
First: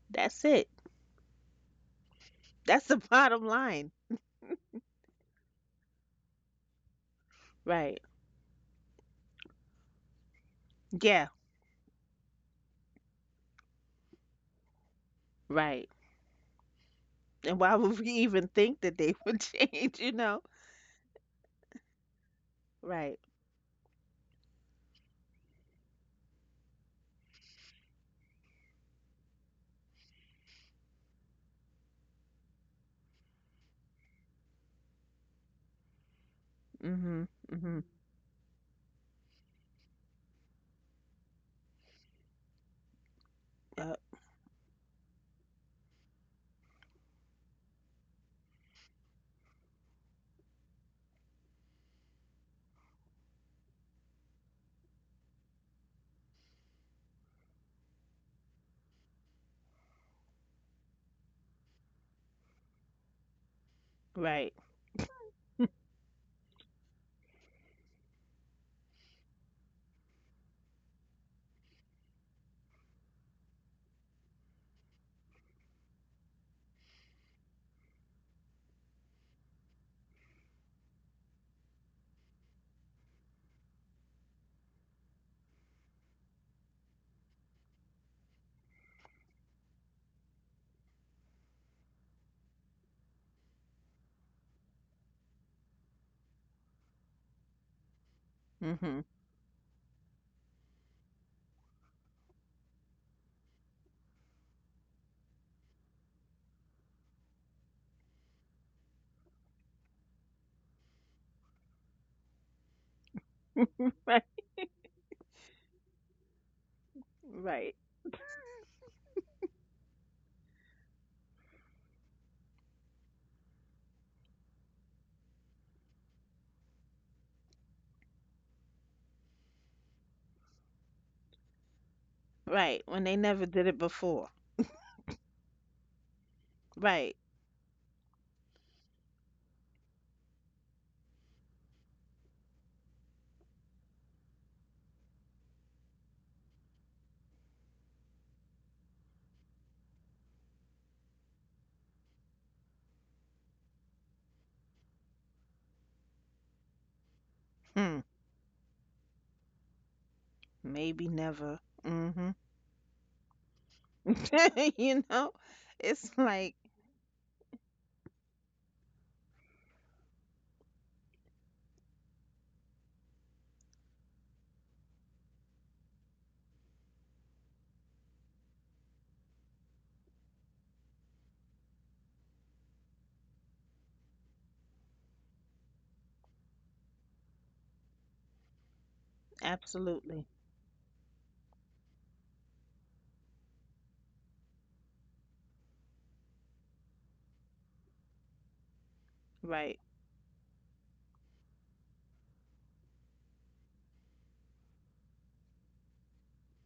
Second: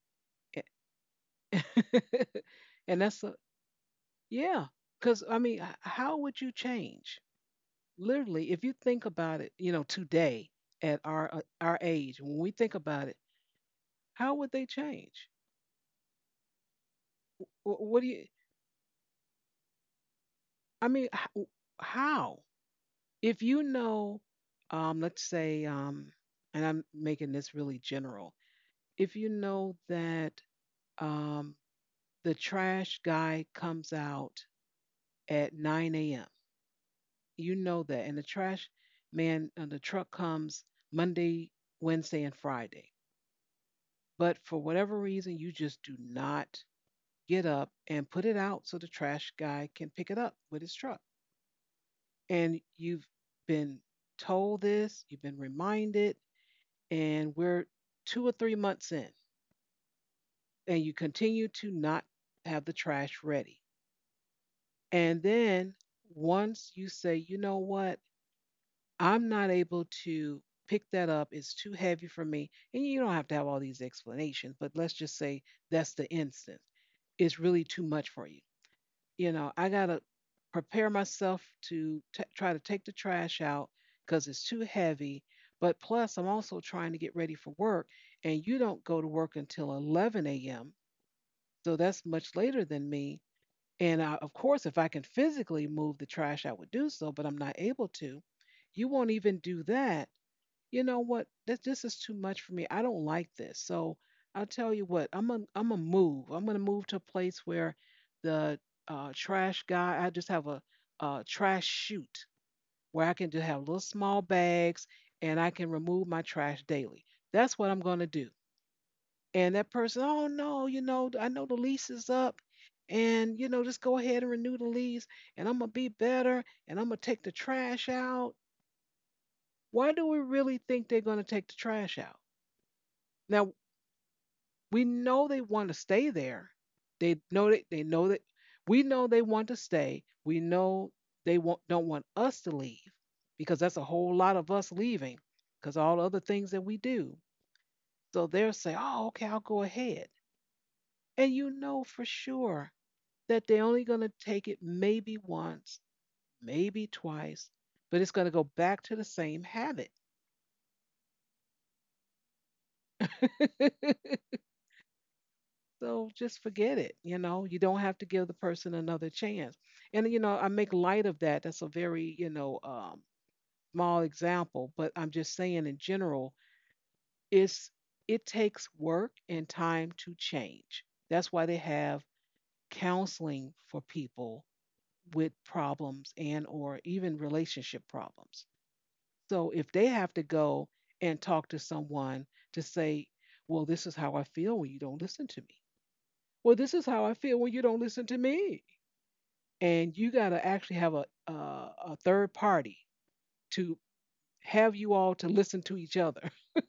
[SPEAKER 2] That's it.
[SPEAKER 1] (laughs)
[SPEAKER 2] That's the (laughs)
[SPEAKER 1] and that's a,
[SPEAKER 2] bottom line.
[SPEAKER 1] yeah. Because, I mean, how would you change?
[SPEAKER 2] Right.
[SPEAKER 1] Literally, if you think about it, today at
[SPEAKER 2] Yeah,
[SPEAKER 1] our age, when we think about it, how would they change?
[SPEAKER 2] right. And
[SPEAKER 1] Wh-
[SPEAKER 2] why
[SPEAKER 1] What
[SPEAKER 2] would
[SPEAKER 1] do
[SPEAKER 2] we
[SPEAKER 1] you
[SPEAKER 2] even think that they would (laughs) change, you know?
[SPEAKER 1] I mean, h- w- How?
[SPEAKER 2] Right.
[SPEAKER 1] If you know, let's say, and I'm making this really general, if you know that um, the trash guy comes out at 9 a.m.,
[SPEAKER 2] Mhm.
[SPEAKER 1] you know
[SPEAKER 2] Mhm.
[SPEAKER 1] that, and the trash man and the truck comes Monday, Wednesday, and Friday.
[SPEAKER 2] Yep.
[SPEAKER 1] But for whatever reason, you just do not get up and put it out so the trash guy can pick it up with his truck, and you've been told this, you've been reminded, and we're 2 or 3 months in, and you continue to not have the trash ready.
[SPEAKER 2] Right.
[SPEAKER 1] And then once you say, you know what, I'm not able to pick that up, it's too heavy for me, and you don't have to have all these explanations, but let's just say that's the instance. It's really too much for you. You know, I got to prepare myself to try to take the trash out because it's too heavy. But plus, I'm also trying to get ready for work. And you don't go to work until 11 a.m. So that's much later than me. And I, of course, if I can physically move the trash, I would do so, but I'm not able to. You
[SPEAKER 2] Mhm.
[SPEAKER 1] won't even do that. You know what, this is too much for me. I don't like this. So I'll tell you what, I'm gonna move. I'm gonna move to a place where the trash guy. I just have a trash chute where I can just have little small
[SPEAKER 2] Right.
[SPEAKER 1] bags and I can remove my trash daily. That's what
[SPEAKER 2] Right.
[SPEAKER 1] I'm gonna do. And that person, oh no, I know the lease is up. And, just go ahead and renew the lease, and I'm gonna be better, and I'm gonna take the trash out. Why do we really think they're gonna take the trash out?
[SPEAKER 2] Right. When they never
[SPEAKER 1] Now,
[SPEAKER 2] did it before.
[SPEAKER 1] we know they want to stay there.
[SPEAKER 2] Right.
[SPEAKER 1] They know that we know they want to stay. We know don't want us to leave because that's a whole lot of us leaving because all the other things that we do. So they'll say, "Oh, okay, I'll go ahead," and you know for sure that they're only going to take it maybe once, maybe twice, but
[SPEAKER 2] Hmm.
[SPEAKER 1] it's going to go back to the same habit.
[SPEAKER 2] Maybe never. Mhm.
[SPEAKER 1] (laughs)
[SPEAKER 2] (laughs) you know?
[SPEAKER 1] So
[SPEAKER 2] It's
[SPEAKER 1] just
[SPEAKER 2] like
[SPEAKER 1] forget it. You know, you don't have to give the person another chance. And, you know, I make light of that. That's a very, small example, but I'm just saying in general, it's, it takes work and time to change. That's why they have counseling for people with problems and or even relationship problems. So if they have
[SPEAKER 2] absolutely.
[SPEAKER 1] to go and talk to someone to say, well, this is how I feel when you don't listen to me Well, this is how I feel when you don't listen to me.
[SPEAKER 2] Right.
[SPEAKER 1] And you got to actually have a, a third party to have you all to listen to each other. (laughs)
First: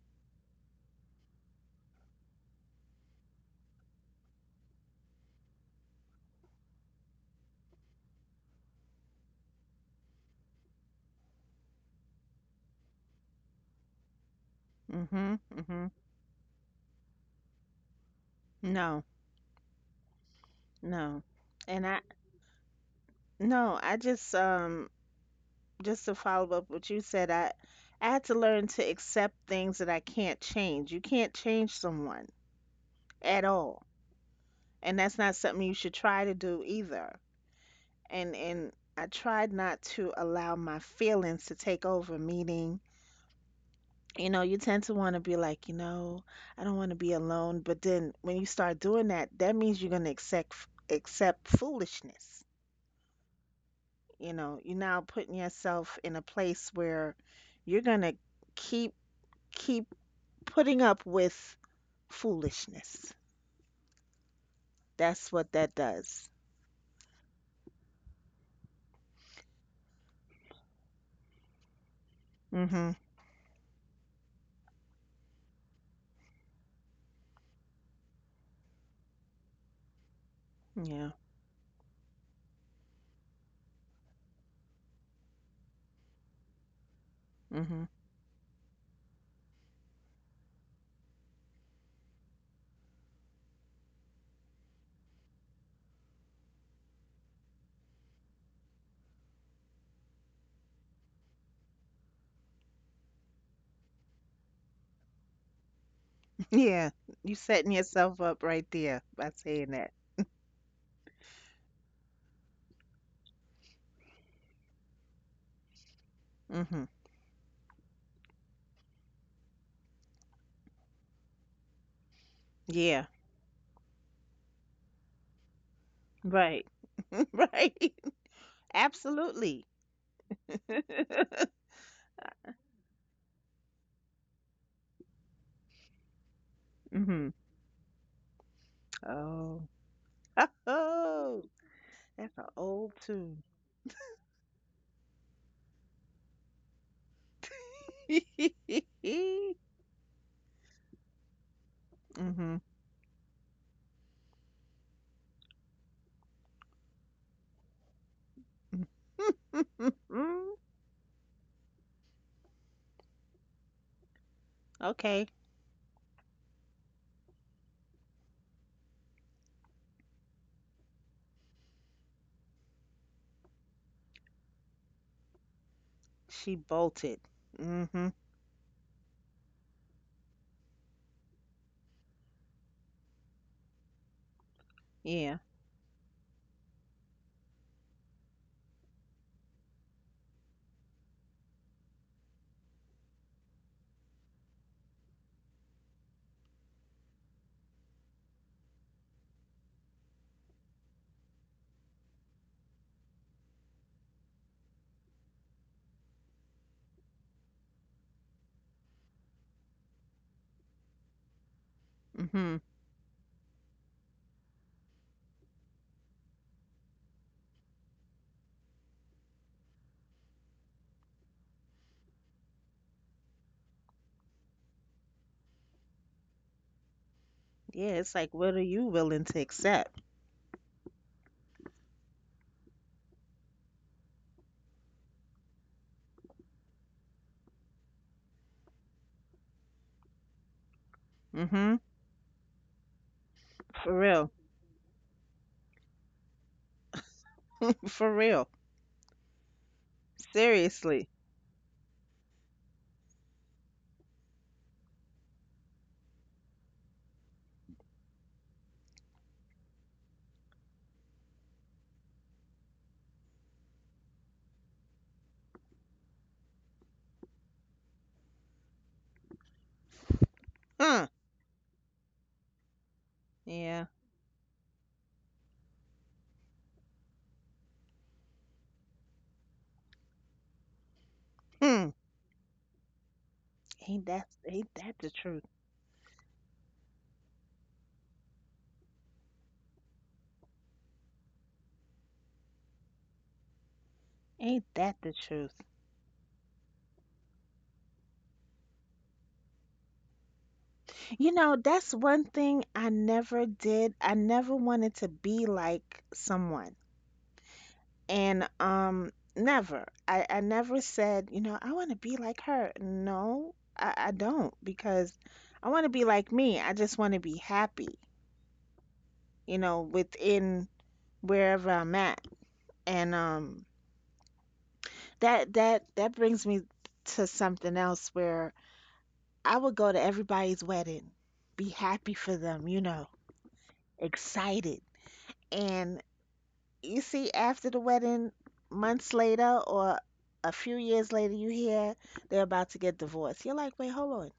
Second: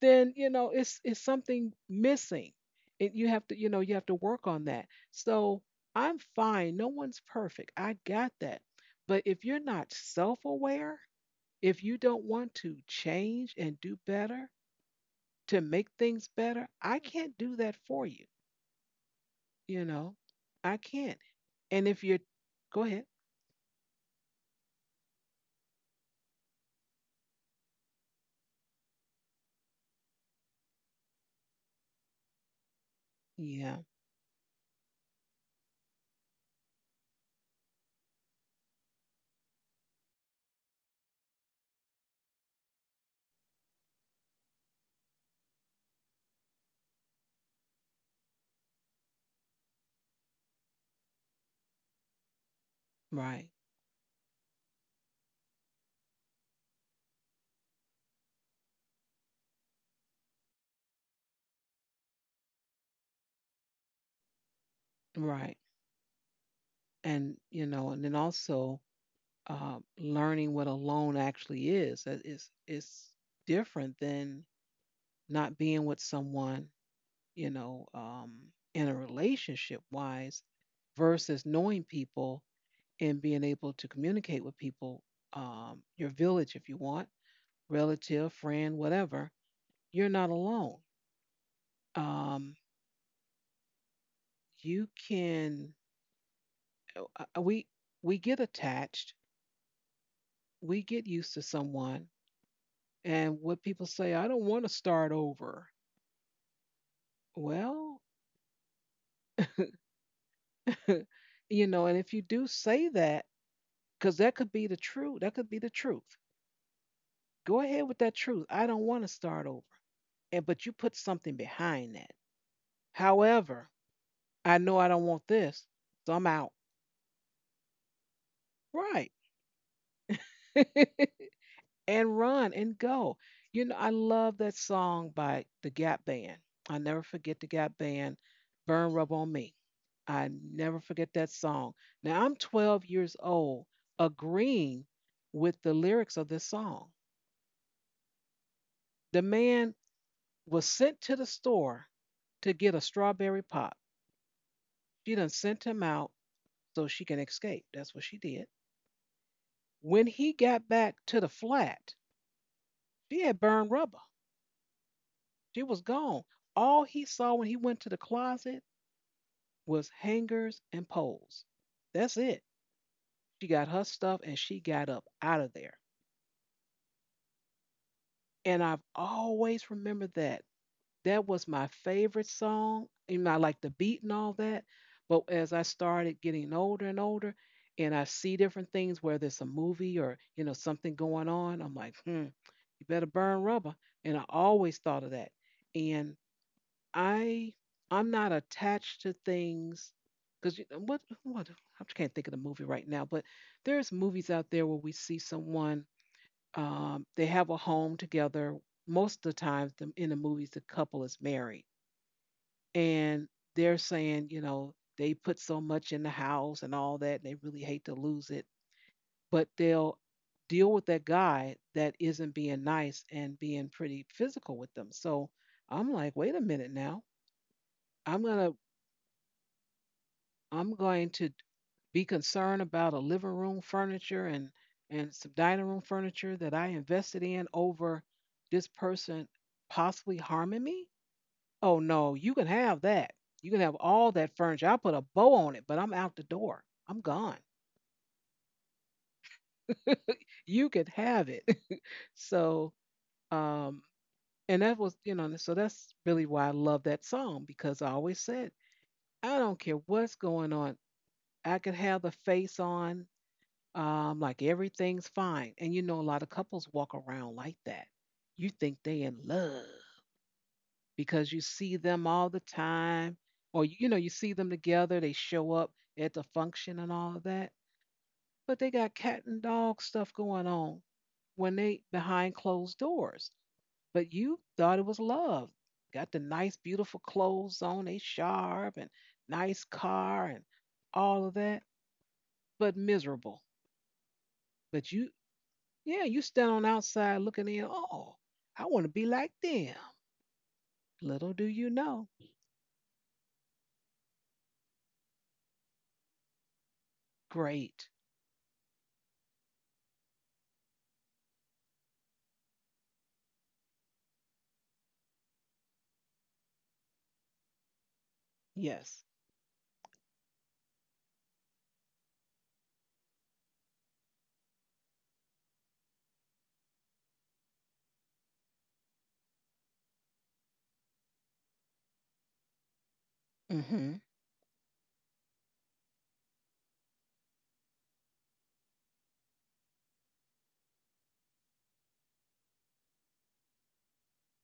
[SPEAKER 1] Then it's something missing, and you have to you have to work on that. So I'm fine. No one's perfect. I got that. But if you're not self-aware, if you don't want to change and do better
[SPEAKER 2] Mhm.
[SPEAKER 1] to make
[SPEAKER 2] Mhm.
[SPEAKER 1] things better, I can't do that for you.
[SPEAKER 2] No.
[SPEAKER 1] You know, I can't.
[SPEAKER 2] No.
[SPEAKER 1] And
[SPEAKER 2] And I
[SPEAKER 1] if you're, go ahead.
[SPEAKER 2] no, I just to follow up what you said, I had to learn to accept things that I can't change. You can't change someone at
[SPEAKER 1] Yeah,
[SPEAKER 2] all. And that's not something you should try to do either. And I tried not to allow my feelings to take over, meaning, you know, you tend to want to be like, you know, I don't want to be alone, but then when you start doing that, that means you're going to accept foolishness.
[SPEAKER 1] right,
[SPEAKER 2] You know, you're now putting yourself in a place where you're going to keep keep putting up with foolishness. That's what
[SPEAKER 1] right.
[SPEAKER 2] that does.
[SPEAKER 1] And you know, and then also learning what alone actually is. That is
[SPEAKER 2] Mhm.
[SPEAKER 1] it's different than not being with someone, you know, in a relationship wise
[SPEAKER 2] Yeah.
[SPEAKER 1] versus knowing people and being able to communicate with people, your village if you want,
[SPEAKER 2] Mhm.
[SPEAKER 1] relative, friend, whatever. You're not alone. Um, you can uh, uh, we we get attached, we get used to someone and what people say, I don't want to start over.
[SPEAKER 2] Yeah, you setting
[SPEAKER 1] Well,
[SPEAKER 2] yourself up right there by saying that.
[SPEAKER 1] (laughs) you know, and if you do say that, because that could be the truth, that could be the truth.
[SPEAKER 2] Mhm.
[SPEAKER 1] Go ahead with that truth. I don't want to start over. And but you put something behind that.
[SPEAKER 2] Yeah.
[SPEAKER 1] However, I know I don't want this, so I'm out.
[SPEAKER 2] Right. (laughs) Right.
[SPEAKER 1] Right.
[SPEAKER 2] Absolutely.
[SPEAKER 1] (laughs) And run and go. You know, I love that song by the Gap Band. I'll never
[SPEAKER 2] Mhm.
[SPEAKER 1] forget the Gap Band, Burn Rub on Me.
[SPEAKER 2] Oh.
[SPEAKER 1] I
[SPEAKER 2] (laughs)
[SPEAKER 1] never forget that
[SPEAKER 2] Oh.
[SPEAKER 1] song. Now I'm
[SPEAKER 2] That's an
[SPEAKER 1] 12
[SPEAKER 2] old
[SPEAKER 1] years
[SPEAKER 2] tune.
[SPEAKER 1] old, agreeing with the lyrics of this song. The
[SPEAKER 2] (laughs)
[SPEAKER 1] man was sent to the store to
[SPEAKER 2] Mhm.
[SPEAKER 1] get a strawberry pop. She done sent him out so she can escape. That's what she did. When he
[SPEAKER 2] Mhm.
[SPEAKER 1] got back to the flat, she had burned rubber.
[SPEAKER 2] Okay.
[SPEAKER 1] She was gone. All he saw when he went to the closet was hangers and poles. That's it. She got her stuff and she got up out of there.
[SPEAKER 2] She bolted. Mhm.
[SPEAKER 1] And I've always remembered that. That was my favorite song. You know, I like the beat and all that. But
[SPEAKER 2] Yeah.
[SPEAKER 1] as I started getting older and older, and I see different things, whether it's a movie or you know something going on, I'm like, hmm, you better burn rubber. And I always thought of that. And I I'm not attached to things because what I can't think of the movie right now, but there's movies out there where we see someone, they have a home together. Most of the times, in the movies, the couple is married,
[SPEAKER 2] Mhm.
[SPEAKER 1] and they're saying you know they put so much in the house and all that, and they really hate to lose it, but they'll deal with that guy that isn't being nice and being pretty physical with them. So I'm like, wait a minute now.
[SPEAKER 2] Yeah, it's
[SPEAKER 1] I'm
[SPEAKER 2] like
[SPEAKER 1] gonna
[SPEAKER 2] what are you willing to accept?
[SPEAKER 1] I'm going to be concerned about a living room furniture and some dining room furniture that I invested in over this person possibly harming me? Oh
[SPEAKER 2] Mhm.
[SPEAKER 1] no, you can have that. You can have
[SPEAKER 2] For
[SPEAKER 1] all that
[SPEAKER 2] real.
[SPEAKER 1] furniture. I'll put a bow on it, but I'm out the door. I'm gone.
[SPEAKER 2] (laughs) For real.
[SPEAKER 1] You could
[SPEAKER 2] Seriously.
[SPEAKER 1] have it. (laughs) So um and that was you know so that's really why I love that song because I always said I don't care what's going on. I could have the face on, like everything's fine. And you know, a lot of couples walk around like that. You think they in love
[SPEAKER 2] Huh.
[SPEAKER 1] because you see them all the time, or you
[SPEAKER 2] Yeah.
[SPEAKER 1] know, you see them together. They show up at the function and all of that, but they got cat and dog stuff going on when they
[SPEAKER 2] Hmm.
[SPEAKER 1] behind closed doors.
[SPEAKER 2] Ain't
[SPEAKER 1] But you thought it was
[SPEAKER 2] that the truth?
[SPEAKER 1] love. Got the nice, beautiful clothes on, they sharp and nice car and all of that, but miserable.
[SPEAKER 2] Ain't
[SPEAKER 1] But
[SPEAKER 2] that the
[SPEAKER 1] you
[SPEAKER 2] truth?
[SPEAKER 1] Yeah, you stand on outside looking in. Oh, I want to be like them. Little
[SPEAKER 2] You
[SPEAKER 1] do
[SPEAKER 2] know,
[SPEAKER 1] you
[SPEAKER 2] that's
[SPEAKER 1] know.
[SPEAKER 2] one thing I never did. I never wanted to be like someone.
[SPEAKER 1] Great.
[SPEAKER 2] And never. I never said, you know, I want to be like her. No, I don't because I want to be like me. I just want to be happy,
[SPEAKER 1] Yes.
[SPEAKER 2] you know, within wherever I'm at. And that brings me to something else where I would go to everybody's wedding, be happy for them, you know,
[SPEAKER 1] Mm-hmm.
[SPEAKER 2] excited. And you see, after the wedding, months later or a few years later, you hear they're about to get divorced. You're like, wait, hold on.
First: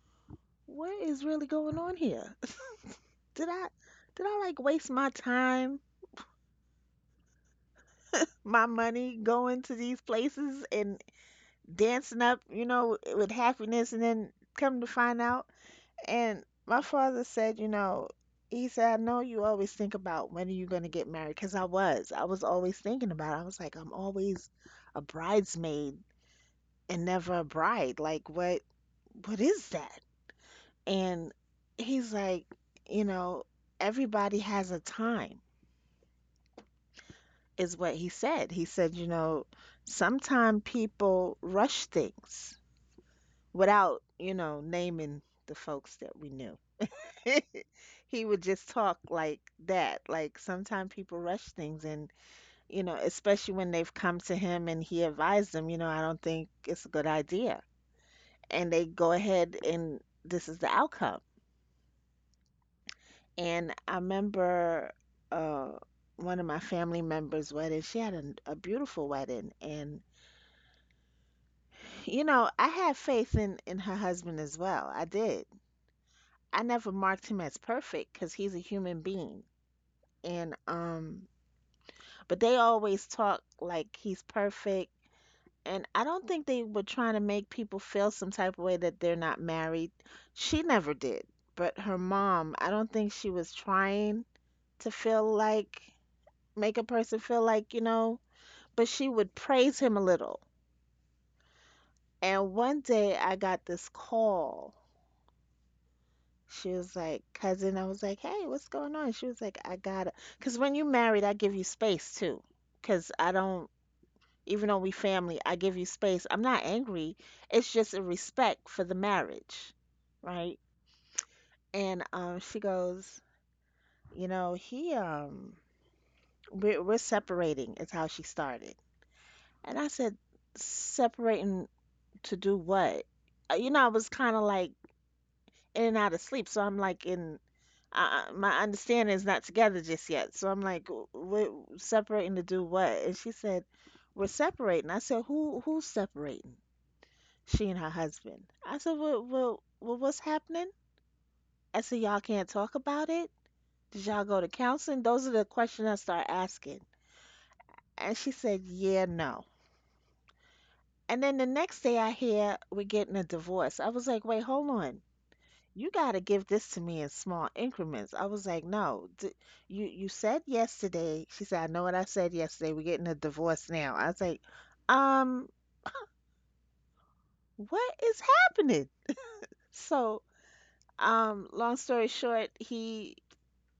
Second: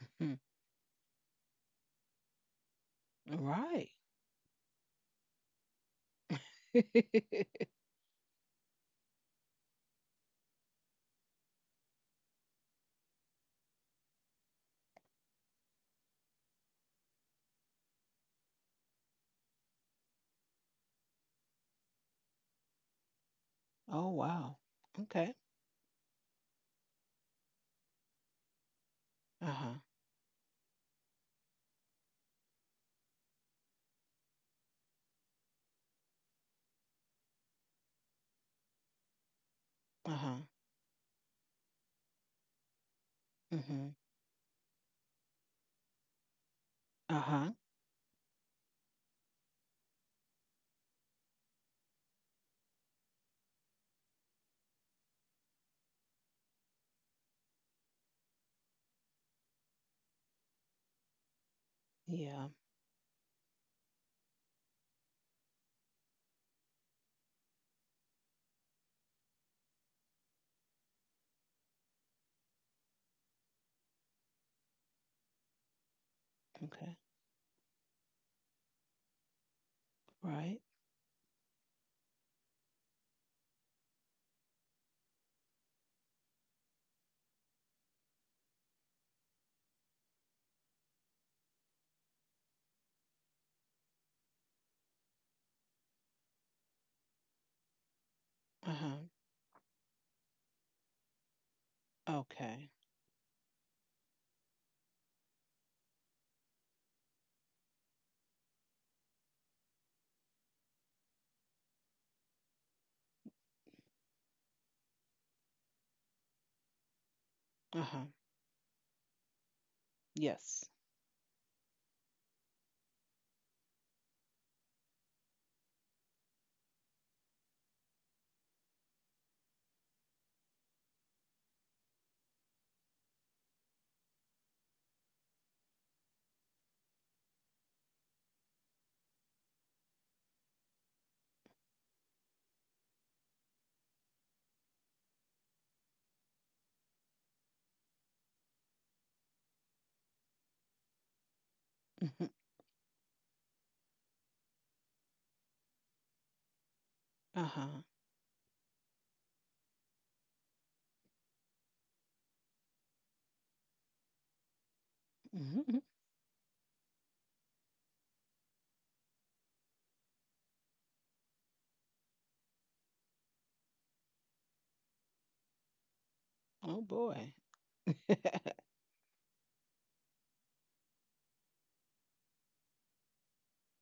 [SPEAKER 1] Mm-hmm.
[SPEAKER 2] What is really going on here? (laughs) Did I
[SPEAKER 1] Right.
[SPEAKER 2] did I like waste my time,
[SPEAKER 1] (laughs)
[SPEAKER 2] my money going to these places and dancing up, you know, with happiness and then come to find out. And my father said, you know, he said, I know you always think about when are you going to get married? Because I was. I was always thinking about it. I was like, I'm
[SPEAKER 1] Oh
[SPEAKER 2] always
[SPEAKER 1] wow.
[SPEAKER 2] a
[SPEAKER 1] Okay.
[SPEAKER 2] bridesmaid and never a bride. Like, what
[SPEAKER 1] Uh
[SPEAKER 2] is
[SPEAKER 1] huh.
[SPEAKER 2] that? And he's like, you know, everybody has a time, is what he said. He said, you know,
[SPEAKER 1] Uh huh.
[SPEAKER 2] sometimes people rush things
[SPEAKER 1] Mm-hmm.
[SPEAKER 2] without, you know, naming the folks that we knew.
[SPEAKER 1] Uh huh.
[SPEAKER 2] (laughs) He would just talk like that. Like sometimes people rush things and you know, especially when they've come to him and he advised them, you know, I don't think it's a good idea. And they go ahead and this is the outcome.
[SPEAKER 1] Yeah.
[SPEAKER 2] And I remember uh one of my family members' wedding, she had a beautiful wedding and you know, I had faith in her husband as well. I did. I never
[SPEAKER 1] Okay.
[SPEAKER 2] marked him as perfect because he's a human being. And
[SPEAKER 1] Right.
[SPEAKER 2] but they always talk like he's perfect. And I don't think they were trying to make people feel some type of way that they're not married. She never did. But her mom, I don't think she was trying to feel like, make a person feel like, you know,
[SPEAKER 1] Uh
[SPEAKER 2] but
[SPEAKER 1] huh.
[SPEAKER 2] she would praise him a little. And
[SPEAKER 1] Okay.
[SPEAKER 2] one day I got this call. She was like, cousin, I was like, hey, what's going on? She was like, I gotta, because when you married, I give you space too. Because I don't even though we family, I give you space. I'm not angry. It's
[SPEAKER 1] Uh
[SPEAKER 2] just a
[SPEAKER 1] huh.
[SPEAKER 2] respect for the marriage, right?
[SPEAKER 1] Yes.
[SPEAKER 2] And she goes, you know, he we're separating. Is how she started. And I said, separating to do what? You know, I was kind of like in and out of sleep, so I'm like in. My understanding is not together just yet, so I'm like, "W- we're separating to do what? And she said, we're separating. I said, who's separating? She and her husband. I said, well, well, well, what's happening? I said, y'all
[SPEAKER 1] Mm-hmm.
[SPEAKER 2] can't talk about it? Did y'all go to counseling? Those are the questions I start asking.
[SPEAKER 1] Uh huh.
[SPEAKER 2] And she said, yeah, no. And then the next day I hear we're getting a divorce. I was like, wait, hold on.
[SPEAKER 1] Mm-hmm.
[SPEAKER 2] You got to give this to me in small increments. I was like, no, d you said yesterday. She said, I know what I said yesterday. We're getting a divorce now. I was like, um,
[SPEAKER 1] Oh boy.
[SPEAKER 2] what
[SPEAKER 1] (laughs) Uh
[SPEAKER 2] is happening? So, long story short, he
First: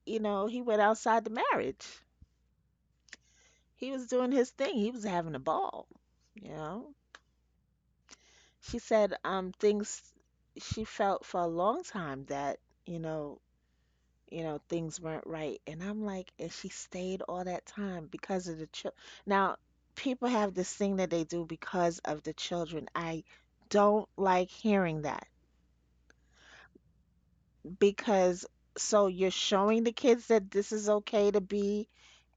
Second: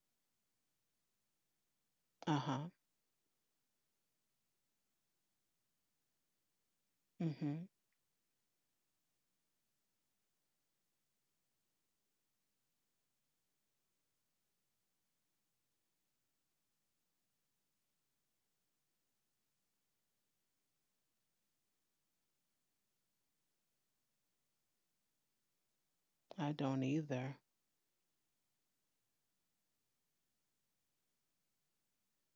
[SPEAKER 2] you know, he went outside the marriage.
[SPEAKER 1] huh.
[SPEAKER 2] He was doing his thing. He was having a ball, you know.
[SPEAKER 1] Mm-hmm.
[SPEAKER 2] She said things she felt for a long time that, you know, you know, things weren't right. And I'm like, and she stayed all that time because of the children. Now, people have this thing that they do because of the children. I don't like hearing that
[SPEAKER 1] I don't either.
[SPEAKER 2] because so you're showing the kids that this is okay to be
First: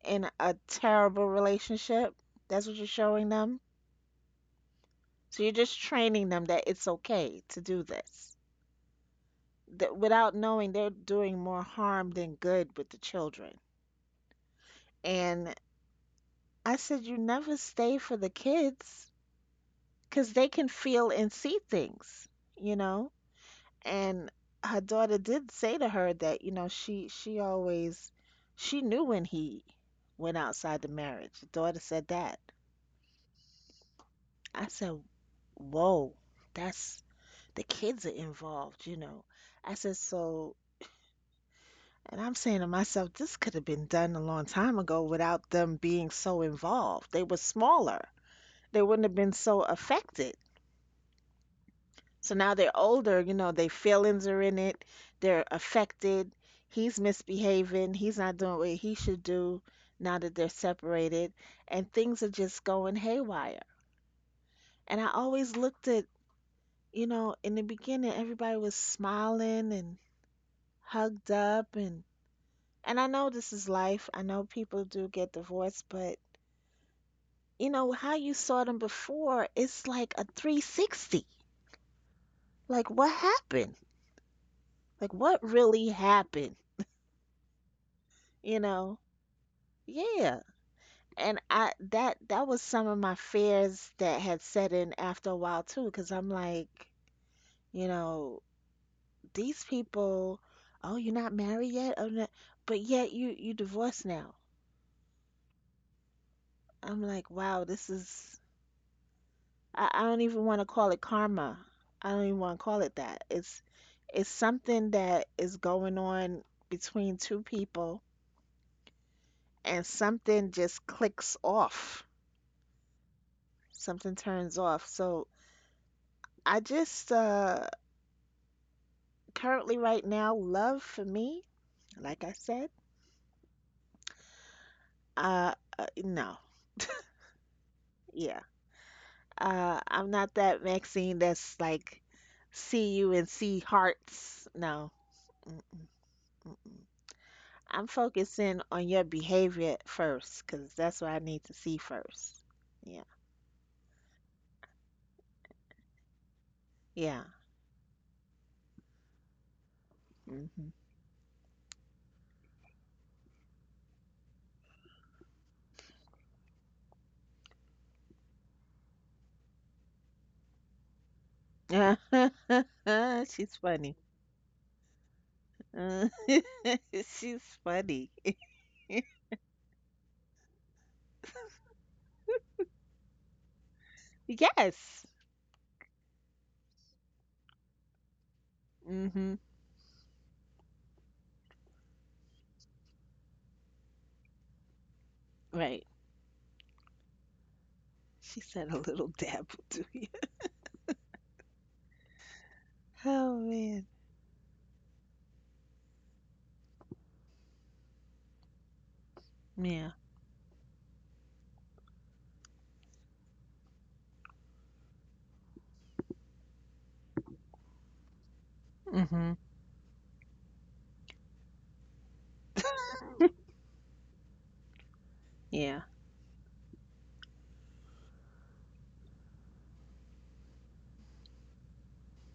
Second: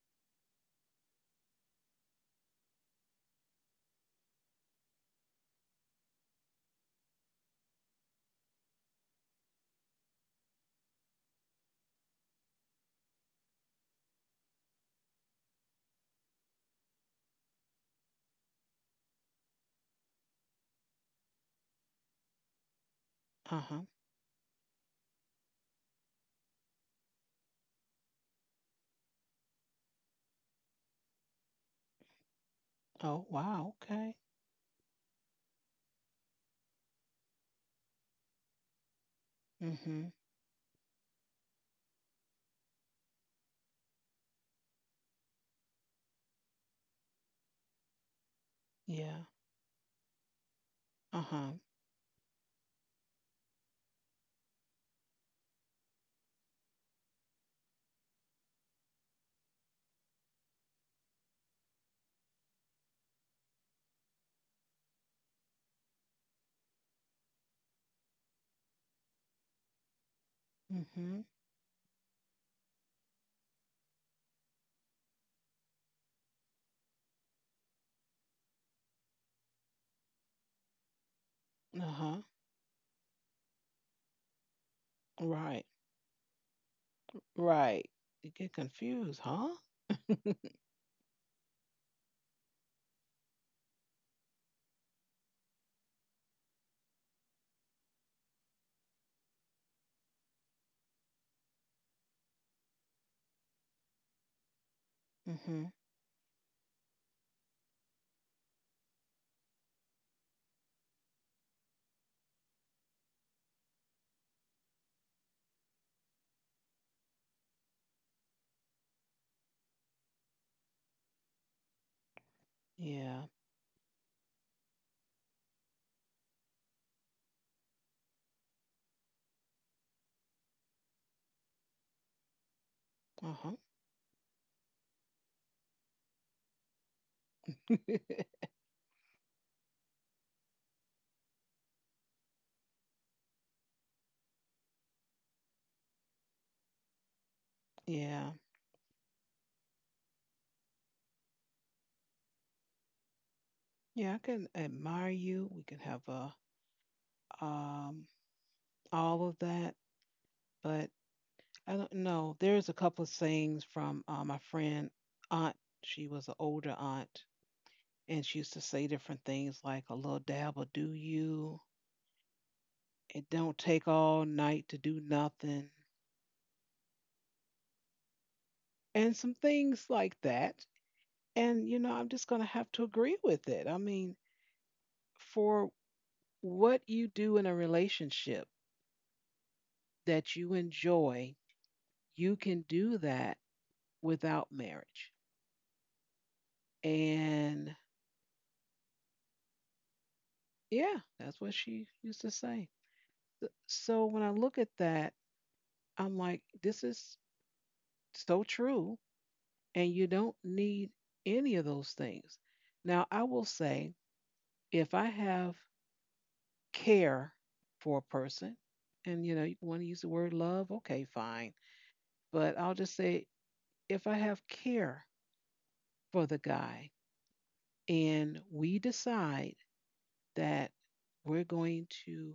[SPEAKER 2] in a terrible relationship. That's what you're showing them. So you're just training them that it's okay to do this. That without knowing, they're doing more harm than good with the children. And I said, you never stay for the kids because they can feel and see things, you know?
[SPEAKER 1] Uh huh.
[SPEAKER 2] And her daughter did say to her that, you know, she always she knew when he went outside the marriage. The daughter said that.
[SPEAKER 1] Oh wow. Okay.
[SPEAKER 2] I said, whoa, that's the kids are involved, you know. I said,
[SPEAKER 1] Mm-hmm.
[SPEAKER 2] so, and I'm saying to myself, this could have been done a long time ago without them being so involved. They were smaller, they wouldn't have
[SPEAKER 1] Yeah.
[SPEAKER 2] been so affected.
[SPEAKER 1] Uh huh.
[SPEAKER 2] So now they're older, you know, their feelings are in it, they're affected. He's misbehaving, he's not doing what he should do now that they're separated, and things are just going haywire. And I always looked at, you know, in the beginning, everybody was smiling and
[SPEAKER 1] Mhm.
[SPEAKER 2] hugged up and. And I know this is life. I know people do get divorced, but you know how you saw them before, it's like a 360.
[SPEAKER 1] Uh huh.
[SPEAKER 2] Like what happened? Like what
[SPEAKER 1] Right.
[SPEAKER 2] really happened?
[SPEAKER 1] Right. You get
[SPEAKER 2] You know?
[SPEAKER 1] confused, huh?
[SPEAKER 2] Yeah.
[SPEAKER 1] (laughs)
[SPEAKER 2] And I that was some of my fears that had set in after a while too, because I'm like, you know, these people, oh, you're not married yet? Oh, no. But yet you divorced now.
[SPEAKER 1] Mhm.
[SPEAKER 2] I'm like, wow, this is I don't even want to call it karma. I don't even want to call it that. It's something that is going on between two people and something just clicks off.
[SPEAKER 1] Yeah.
[SPEAKER 2] Something turns off. So I just currently right now love for me, like I said,
[SPEAKER 1] Uh huh.
[SPEAKER 2] uh, no. Yeah.
[SPEAKER 1] (laughs)
[SPEAKER 2] I'm not that Maxine that's like see you and see hearts. No. Mm. I'm
[SPEAKER 1] Yeah.
[SPEAKER 2] focusing on your behavior first because that's what I need to see first. Yeah.
[SPEAKER 1] Yeah. I can admire you. We can have a,
[SPEAKER 2] Yeah.
[SPEAKER 1] um all of that,
[SPEAKER 2] Mm-hmm.
[SPEAKER 1] but I don't know. There's a couple of sayings from my friend aunt. She was an older aunt, and she used to say different things like a little dab will do you.
[SPEAKER 2] (laughs)
[SPEAKER 1] It
[SPEAKER 2] She's
[SPEAKER 1] don't take
[SPEAKER 2] funny.
[SPEAKER 1] all night to do nothing,
[SPEAKER 2] Uh, (laughs) She's funny. (laughs)
[SPEAKER 1] and some things like that. And, you know, I'm just going to have to agree with it. I mean,
[SPEAKER 2] Yes.
[SPEAKER 1] for what you do in a relationship
[SPEAKER 2] Mm-hmm.
[SPEAKER 1] that you enjoy, you can do that without marriage.
[SPEAKER 2] Right.
[SPEAKER 1] And
[SPEAKER 2] She said a little dab to you.
[SPEAKER 1] yeah, that's what she used to say.
[SPEAKER 2] (laughs) Oh man.
[SPEAKER 1] So when I look at that, I'm like, this is so true. And
[SPEAKER 2] Yeah.
[SPEAKER 1] you don't need any of those things. Now, I will say, if I have care for a person, and
[SPEAKER 2] Mm-hmm.
[SPEAKER 1] you know, you want to use the word love, okay, fine, but I'll just say if I have care
[SPEAKER 2] Yeah.
[SPEAKER 1] for the guy and we decide that we're going to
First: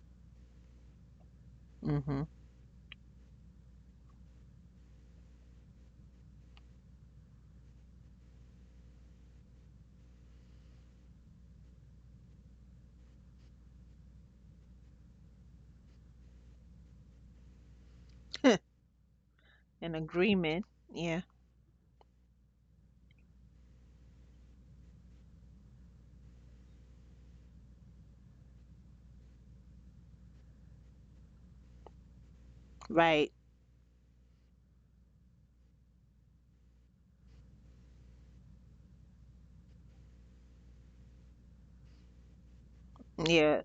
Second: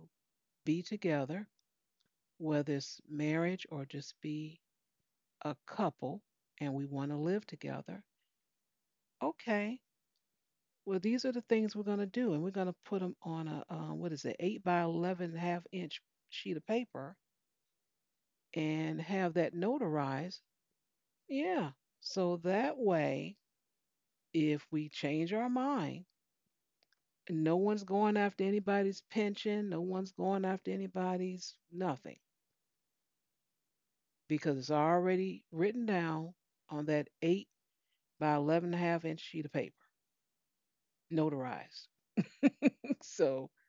[SPEAKER 1] be together,
[SPEAKER 2] Mm-hmm.
[SPEAKER 1] whether it's marriage or just be a couple and we want to live together, okay, well, these are the things we're going to do. And we're going to put them on a, what is it, 8 by 11 half inch sheet of paper
[SPEAKER 2] (laughs)
[SPEAKER 1] and have that
[SPEAKER 2] An
[SPEAKER 1] notarized.
[SPEAKER 2] agreement. Yeah.
[SPEAKER 1] Yeah. So that way, if we change our mind, no one's going after anybody's pension, no one's going after anybody's nothing
[SPEAKER 2] Right.
[SPEAKER 1] because it's already written down on that eight by 11 and a half inch sheet of paper, notarized. (laughs) So,
[SPEAKER 2] Yeah.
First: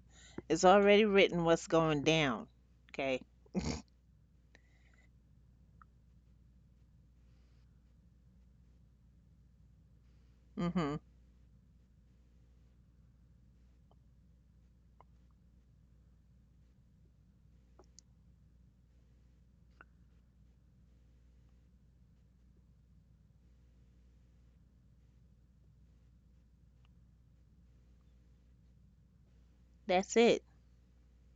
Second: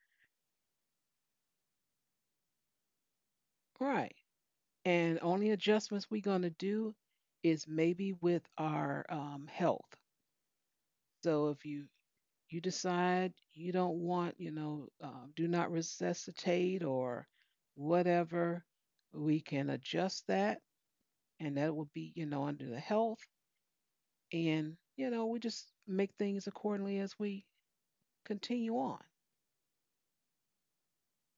[SPEAKER 2] It's already written what's going down. Okay.
[SPEAKER 1] right. And only adjustments we're going to do is maybe with our, health.
[SPEAKER 2] Mm-hmm.
[SPEAKER 1] So, if you decide you don't want, you know, do not resuscitate or whatever, we can adjust that and that would be, you know, under the health. And, you know, we just make things accordingly as we continue on.
[SPEAKER 2] That's it.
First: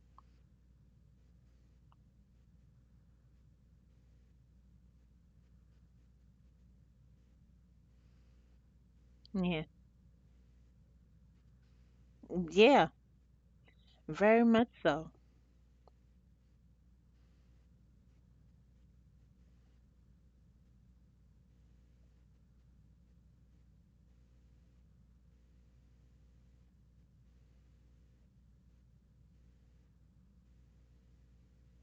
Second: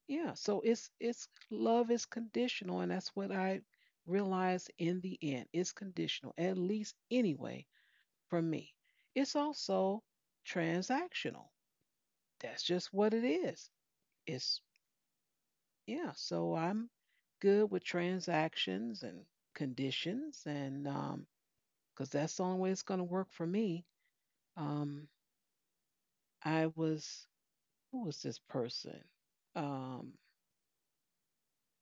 [SPEAKER 1] Yeah. So it's love is conditional and that's what I realized in the end. It's conditional, at least anyway, for me. It's
[SPEAKER 2] Yeah.
[SPEAKER 1] also transactional. That's
[SPEAKER 2] Yeah.
[SPEAKER 1] just what it is.
[SPEAKER 2] Very
[SPEAKER 1] It's
[SPEAKER 2] much so.
[SPEAKER 1] yeah, so I'm good with transactions and conditions and because that's the only way it's going to work for me. Um, I was, who was this person? Um,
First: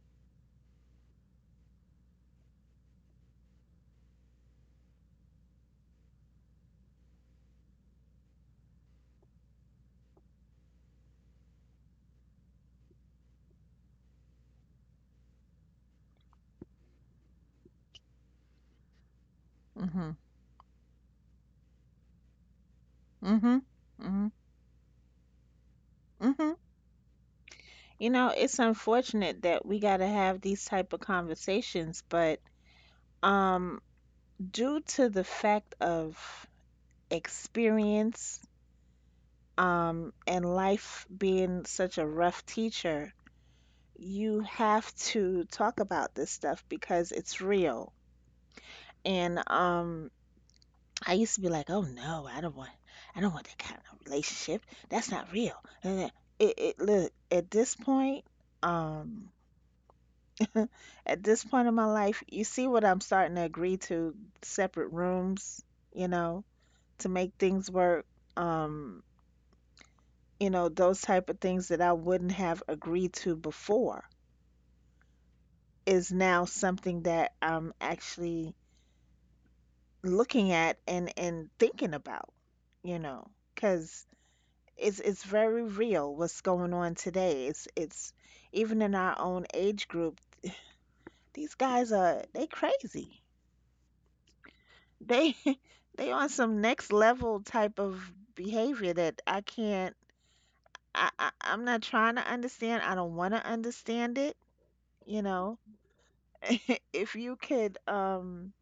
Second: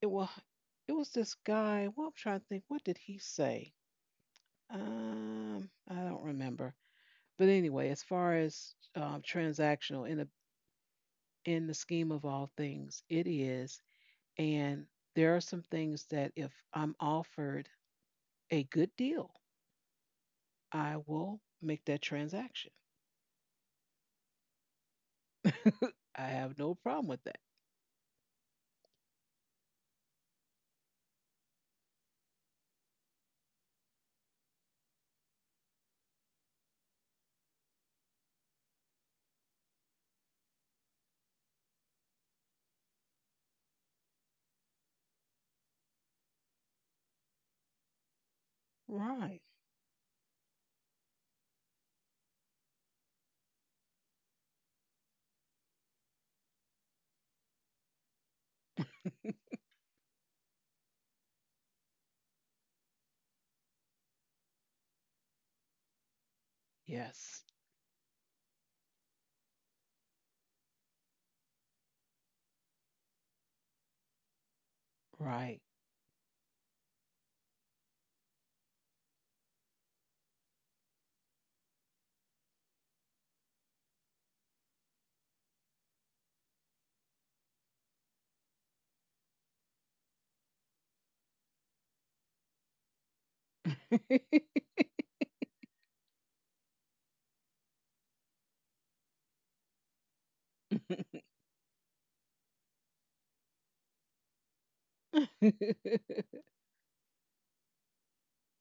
[SPEAKER 1] it was this guy. Well, I'm trying to think. What did he say? I don't remember. But anyway, as far as transactional in the scheme of all things, it is. And there are some things that if I'm offered a good deal,
[SPEAKER 2] Mhm.
[SPEAKER 1] I will make that transaction.
[SPEAKER 2] Mhm. Mhm.
[SPEAKER 1] I
[SPEAKER 2] Mhm.
[SPEAKER 1] have no problem with that.
[SPEAKER 2] You know, it's unfortunate that we got to have these type of conversations, but um due to the fact of experience and life being such a rough teacher, you have to talk about this stuff because it's real.
[SPEAKER 1] Right.
[SPEAKER 2] And I used to be like, oh no, I don't want that kind of relationship. That's not real. And then it look um, at this point in my life, you see what I'm starting to agree to separate rooms, you know, to make
[SPEAKER 1] Yes.
[SPEAKER 2] things work. Um, you know, those type of things that I wouldn't have agreed to before
[SPEAKER 1] Right.
[SPEAKER 2] is now something that I'm actually looking at and thinking about, you know, because it's very real what's going on today. It's even in our own age group, these guys are they crazy. They (laughs) they on some next level type of behavior that I can't I'm not trying to understand. I don't want to understand it, you know. (laughs) If you could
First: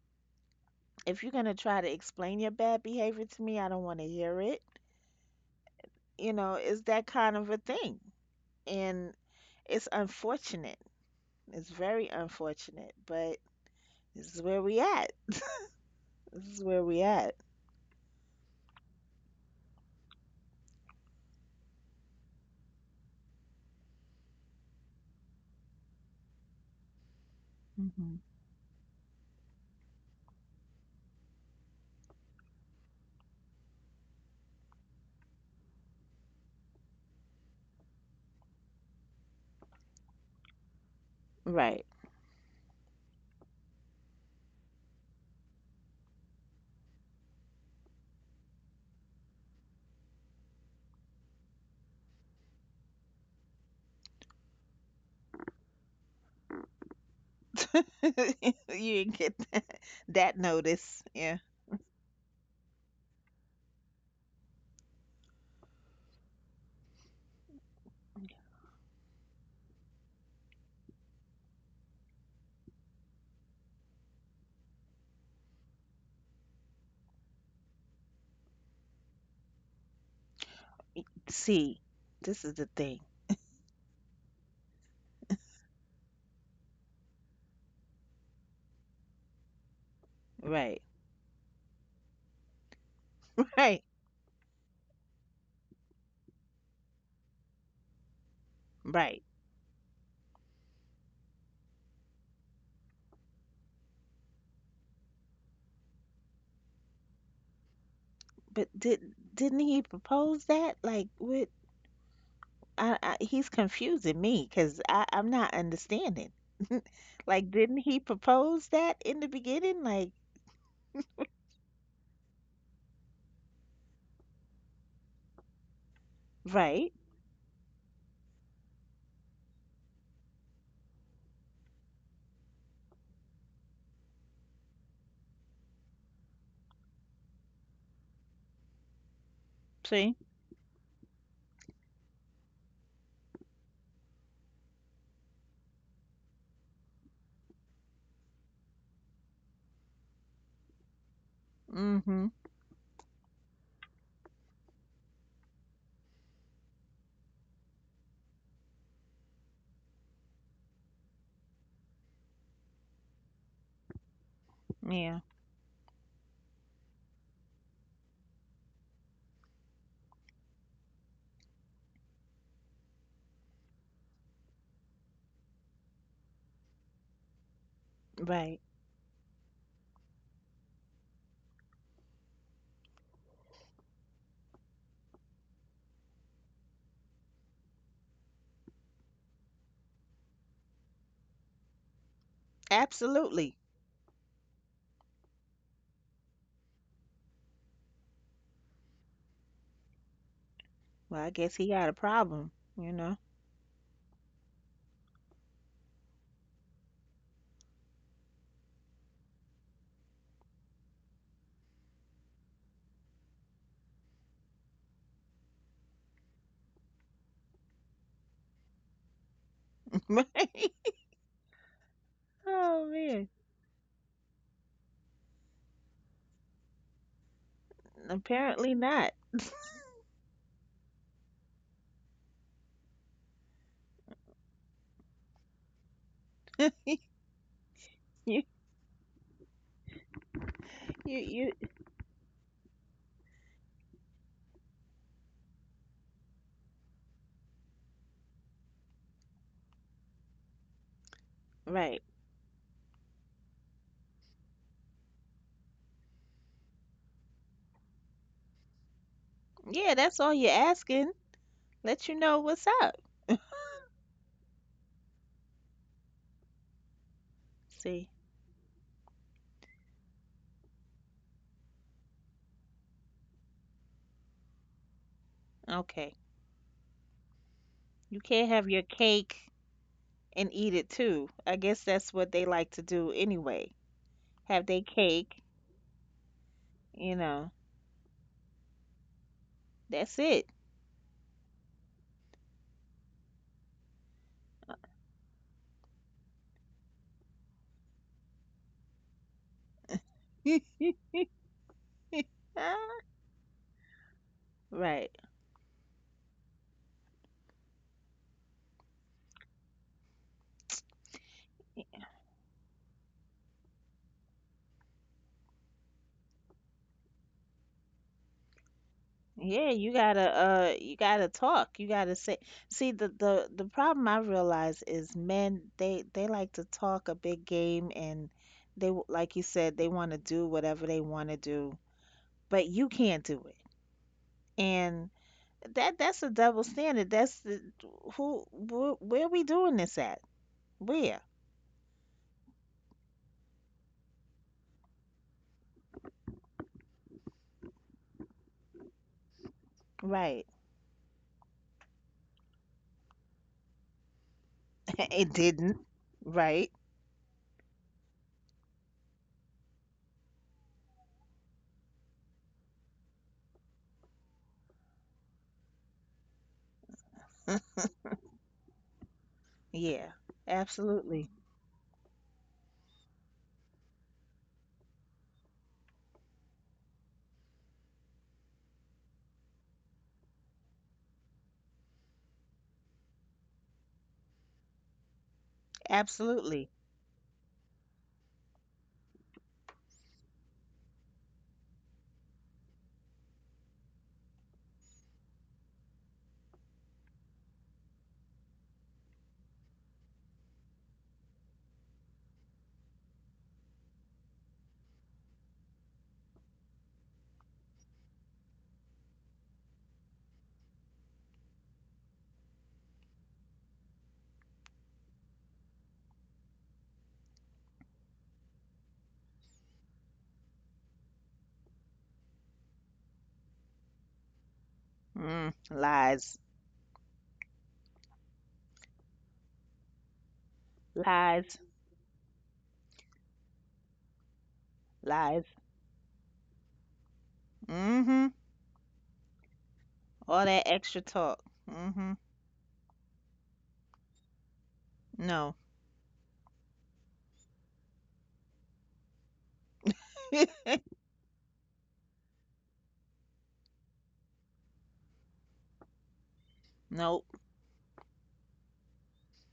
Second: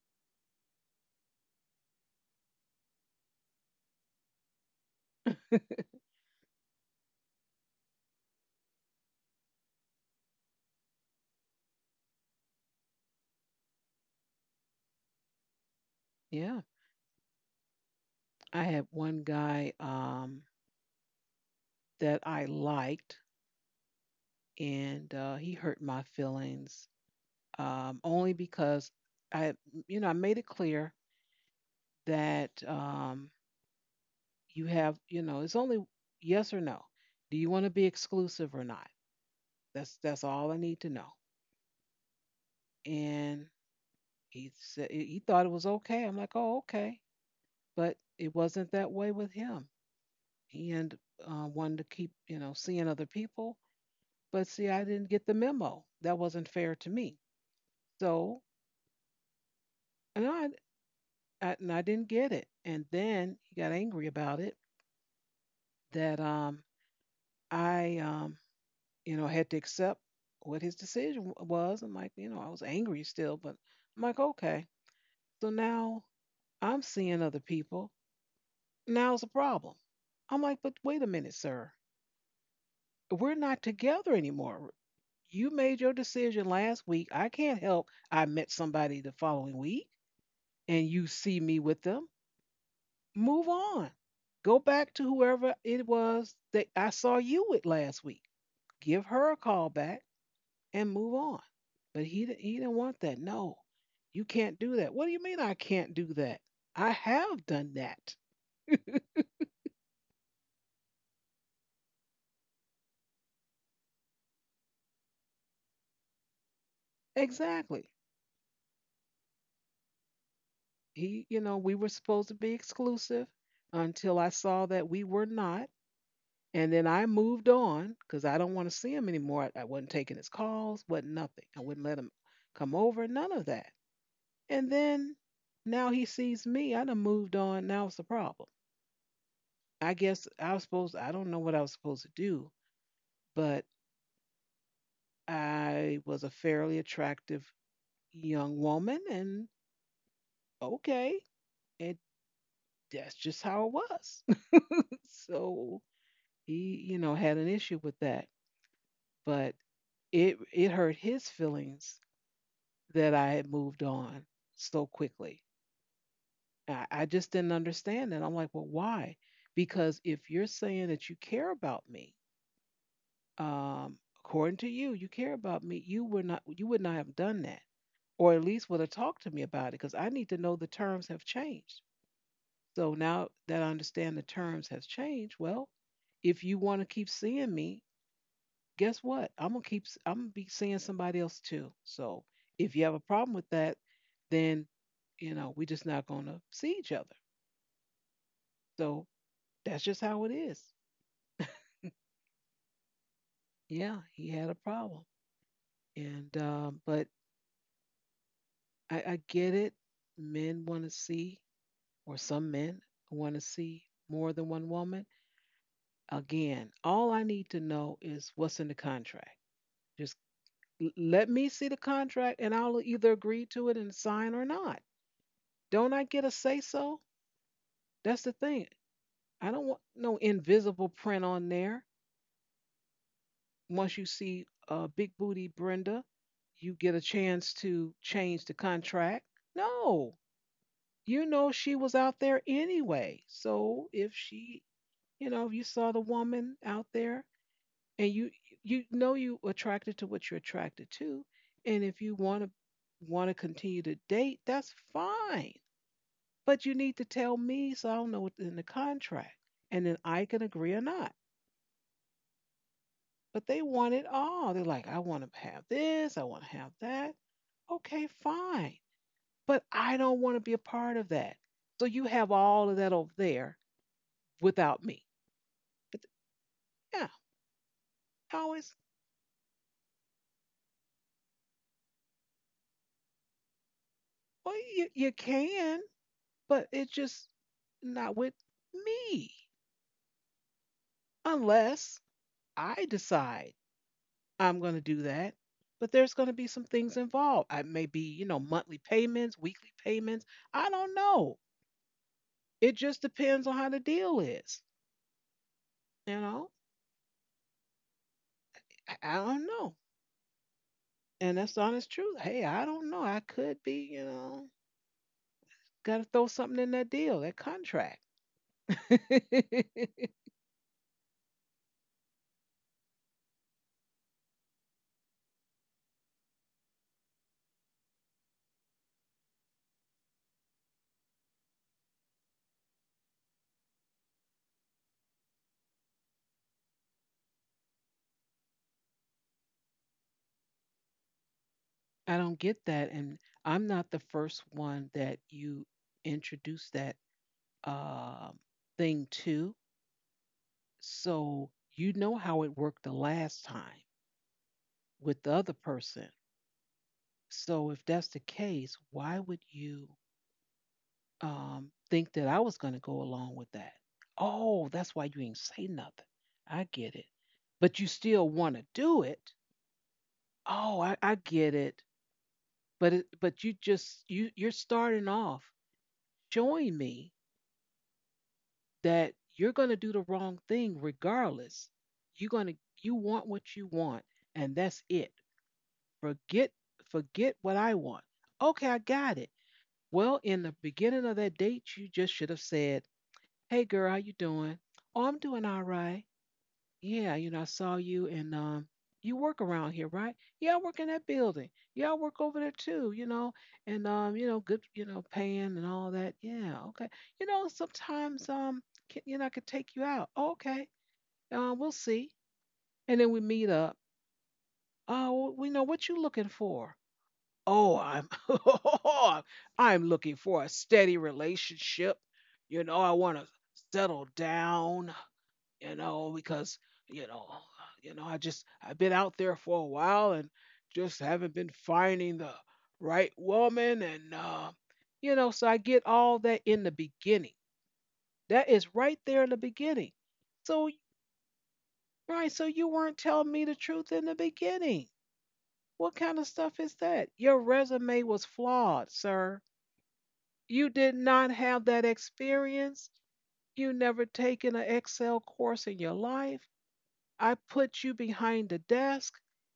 [SPEAKER 2] if you're going to try to explain your bad behavior to me, I don't want to hear it. You know, it's that kind of a thing. And it's unfortunate. It's very unfortunate, but this is where we at. This
[SPEAKER 1] (laughs) Yeah.
[SPEAKER 2] is where we at.
[SPEAKER 1] I had one guy, that I liked, and he hurt my feelings,
[SPEAKER 2] Hmm.
[SPEAKER 1] only because I, you know, I made it clear that you have, you know, it's only yes or no. Do you want to be exclusive or not? That's all I need to know.
[SPEAKER 2] Right.
[SPEAKER 1] And he said he thought it was okay. I'm like, oh, okay, but it wasn't that way with him. He and wanted to keep, you know, seeing other people. But see, I didn't get the memo. That wasn't fair to me.
[SPEAKER 2] (laughs)
[SPEAKER 1] So,
[SPEAKER 2] You didn't get that,
[SPEAKER 1] and
[SPEAKER 2] that
[SPEAKER 1] I,
[SPEAKER 2] notice. Yeah.
[SPEAKER 1] I and I didn't get it. And then he got angry about it that I you know had to accept what his decision was. I'm like, you know, I was angry still, but I'm like, okay. So now I'm seeing other people. Now it's a problem. I'm like, but wait a minute, sir.
[SPEAKER 2] See, this is the thing.
[SPEAKER 1] We're not together anymore. You made your decision last week. I can't help. I met somebody the following week,
[SPEAKER 2] Right.
[SPEAKER 1] and you see me with them, move
[SPEAKER 2] Right.
[SPEAKER 1] on. Go back to whoever it was that I saw you with last week. Give
[SPEAKER 2] Right.
[SPEAKER 1] her a call back and move on. But he didn't want that. No, you can't do that. What do you mean I can't do that? I have done that.
[SPEAKER 2] But did didn't he propose that? Like, what? I he's confusing me because I'm not understanding. Like, didn't
[SPEAKER 1] Exactly.
[SPEAKER 2] he propose that in the beginning? Like,
[SPEAKER 1] He, you know, we were supposed to be exclusive until I saw that we were not. And then
[SPEAKER 2] right.
[SPEAKER 1] I moved on because I don't want to see him anymore. I wasn't taking his calls, wasn't nothing. I wouldn't let him come over, none of that. And then now he sees me. I done moved on. Now it's a problem. I
[SPEAKER 2] See.
[SPEAKER 1] guess I was supposed. I don't know what I was supposed to do, but I was a fairly attractive young woman, and okay, and
[SPEAKER 2] Mm-hmm.
[SPEAKER 1] that's just how it was. (laughs) So he, you know, had an issue with that, but it hurt his feelings that I had moved on so
[SPEAKER 2] Yeah.
[SPEAKER 1] quickly. I just didn't understand that. I'm like, well, why? Because if you're saying that you care about me, um, according to you, you care about me. You were not. You would not have done that, or at
[SPEAKER 2] Right.
[SPEAKER 1] least would have talked to me about it, because I need to know the terms have changed. So now that I understand the terms has changed, well, if you want to keep seeing me, guess what? I'm gonna keep. I'm gonna be seeing somebody else too. So if you have a problem with
[SPEAKER 2] Absolutely.
[SPEAKER 1] that, then you know we're just not gonna see each other. So that's just how it is.
[SPEAKER 2] Well, I guess he got a problem, you know. (laughs)
[SPEAKER 1] Yeah, he had a problem, and but I get it. Men want to see, or some men want to see more than one woman. Again, all I need to know is what's in the contract. Just
[SPEAKER 2] Right?
[SPEAKER 1] let me see the contract and I'll
[SPEAKER 2] Oh
[SPEAKER 1] either
[SPEAKER 2] man,
[SPEAKER 1] agree to it and sign or not. Don't I get a say so? That's the thing.
[SPEAKER 2] apparently not. (laughs)
[SPEAKER 1] I don't want no invisible print on there. Once you see Big Booty Brenda, you get a chance to
[SPEAKER 2] You,
[SPEAKER 1] change the contract. No, you
[SPEAKER 2] you.
[SPEAKER 1] know she was out there anyway. So if she, you know, if you saw the woman out there and you know you attracted to what you're attracted to, and
[SPEAKER 2] Right.
[SPEAKER 1] if you want to continue to date, that's fine. But you need to tell me so I will know what's in the contract, and
[SPEAKER 2] Yeah,
[SPEAKER 1] then
[SPEAKER 2] that's
[SPEAKER 1] I
[SPEAKER 2] all
[SPEAKER 1] can
[SPEAKER 2] you're
[SPEAKER 1] agree or
[SPEAKER 2] asking.
[SPEAKER 1] not.
[SPEAKER 2] Let you know what's up.
[SPEAKER 1] But they want it all. They're like, I want to have this, I want to have that.
[SPEAKER 2] See.
[SPEAKER 1] Okay, fine. But I don't want to be a part of that. So you have all of that over there without me. But
[SPEAKER 2] Okay.
[SPEAKER 1] yeah,
[SPEAKER 2] You
[SPEAKER 1] I
[SPEAKER 2] can't have
[SPEAKER 1] always
[SPEAKER 2] your cake and eat it too. I guess that's what they like to do anyway.
[SPEAKER 1] well
[SPEAKER 2] Have they
[SPEAKER 1] you
[SPEAKER 2] cake,
[SPEAKER 1] can, but it's
[SPEAKER 2] you
[SPEAKER 1] just
[SPEAKER 2] know.
[SPEAKER 1] not with me
[SPEAKER 2] That's it.
[SPEAKER 1] unless I decide I'm going to do that. But there's going to be some things involved. I may be, you know, monthly payments, weekly payments. I
[SPEAKER 2] (laughs)
[SPEAKER 1] don't know. It just depends on how the deal is.
[SPEAKER 2] Right.
[SPEAKER 1] You know, I don't know. And that's the honest truth. Hey, I don't know. I could be, you know, got to throw something in that deal, that contract.
[SPEAKER 2] Yeah,
[SPEAKER 1] (laughs)
[SPEAKER 2] you gotta talk. You gotta say see the problem I realize is men they like to talk a big game and they w- like you said they want to do whatever they want to do, but you can't do it. And that's a double standard. That's the, who wh- where we doing this at? Where?
[SPEAKER 1] I don't get that, and I'm not the first one that you introduced that um thing to.
[SPEAKER 2] Right.
[SPEAKER 1] So you know how it worked the last time
[SPEAKER 2] (laughs)
[SPEAKER 1] with the
[SPEAKER 2] It
[SPEAKER 1] other
[SPEAKER 2] didn't.
[SPEAKER 1] person.
[SPEAKER 2] Right.
[SPEAKER 1] So if that's the case, why would you think that I was going to go along with that? Oh, that's why you ain't say nothing. I get it, but you still want to do it.
[SPEAKER 2] Yeah.
[SPEAKER 1] Oh, I
[SPEAKER 2] Absolutely.
[SPEAKER 1] get it, but you just you're starting off. Showing me that you're going to do the wrong thing regardless. You're going to you want what you want and that's it. Forget
[SPEAKER 2] Absolutely.
[SPEAKER 1] Forget what I want. Okay, I got it. Well, in the beginning of that date, you just should have said, "Hey girl, how you doing?" "Oh, I'm doing all right." Yeah, you know, I saw you and you work around here, right? Yeah, I work in that building. Yeah, I work over there too, you know, and you know, good, you know, paying and all that. Yeah, okay. You know, sometimes can, you know, I could take you out. "Oh, okay. We'll see. And then we meet up. Oh, we know what you looking for. Oh, I'm (laughs) I'm looking for a steady relationship. You know, I want to settle down
[SPEAKER 2] Mm,
[SPEAKER 1] you know,
[SPEAKER 2] lies.
[SPEAKER 1] because you know, you know, I just I've been out there for a while and just haven't been
[SPEAKER 2] Lies.
[SPEAKER 1] finding the right woman, and you know, so
[SPEAKER 2] Lies.
[SPEAKER 1] I get all that in the beginning.
[SPEAKER 2] Mm-hmm.
[SPEAKER 1] That is right there in the beginning.
[SPEAKER 2] All
[SPEAKER 1] So
[SPEAKER 2] that extra talk. Mm-hmm.
[SPEAKER 1] right, so you weren't telling me the truth in the beginning.
[SPEAKER 2] No.
[SPEAKER 1] What kind of stuff is that? Your resume was flawed, sir.
[SPEAKER 2] (laughs)
[SPEAKER 1] You did not have that experience. You never taken an Excel course in your life.
[SPEAKER 2] Nope.
[SPEAKER 1] I put you behind the desk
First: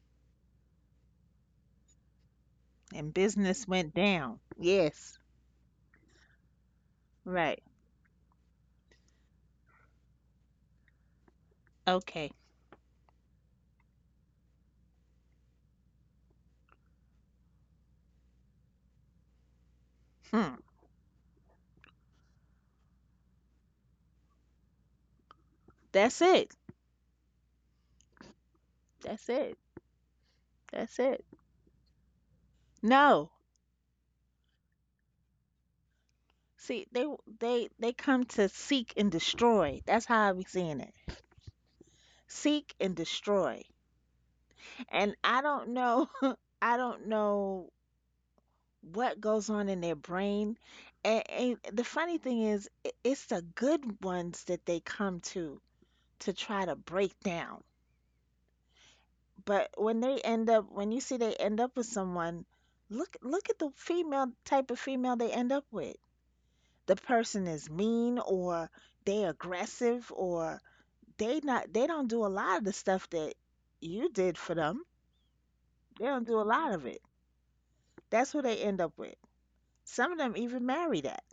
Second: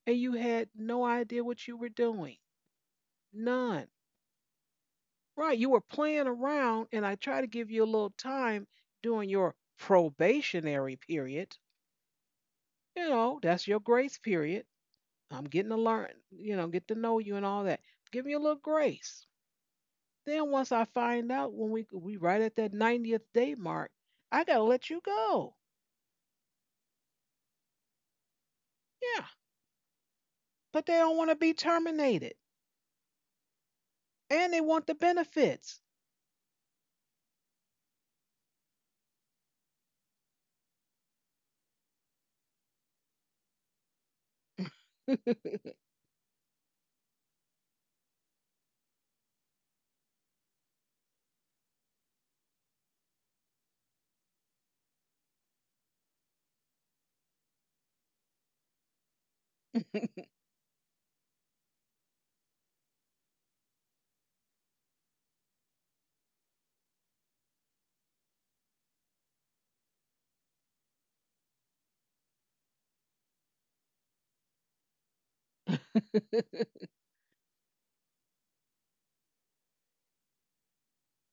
[SPEAKER 1] and you had no idea what you were doing.
[SPEAKER 2] And business
[SPEAKER 1] None.
[SPEAKER 2] went down. Yes.
[SPEAKER 1] Right. You were playing around and I try to
[SPEAKER 2] Right.
[SPEAKER 1] give you a little time during your probationary period.
[SPEAKER 2] Okay.
[SPEAKER 1] You know, that's your grace period. I'm getting to learn, you know, get to know you and all that. Give me a little grace. Then
[SPEAKER 2] Hmm.
[SPEAKER 1] once I find out when we right at that 90th day mark, I gotta let you go.
[SPEAKER 2] That's it.
[SPEAKER 1] Yeah.
[SPEAKER 2] That's it.
[SPEAKER 1] But
[SPEAKER 2] That's
[SPEAKER 1] they don't
[SPEAKER 2] it.
[SPEAKER 1] want to be terminated.
[SPEAKER 2] No.
[SPEAKER 1] And they want the benefits.
[SPEAKER 2] See, they they come to seek and destroy. That's how I be seeing it. Seek and destroy. And I
[SPEAKER 1] (laughs)
[SPEAKER 2] don't know. (laughs) I don't know what goes on in their brain. And the funny thing is, I- it's the good ones that they come to try to break down. But when they end up when you see they end up with someone look look at the female type of female they end up with the person is mean or they aggressive or they not they don't do a lot of the stuff that you did for them they don't do a lot of
[SPEAKER 1] (laughs)
[SPEAKER 2] it that's who they end up with some of them even marry that.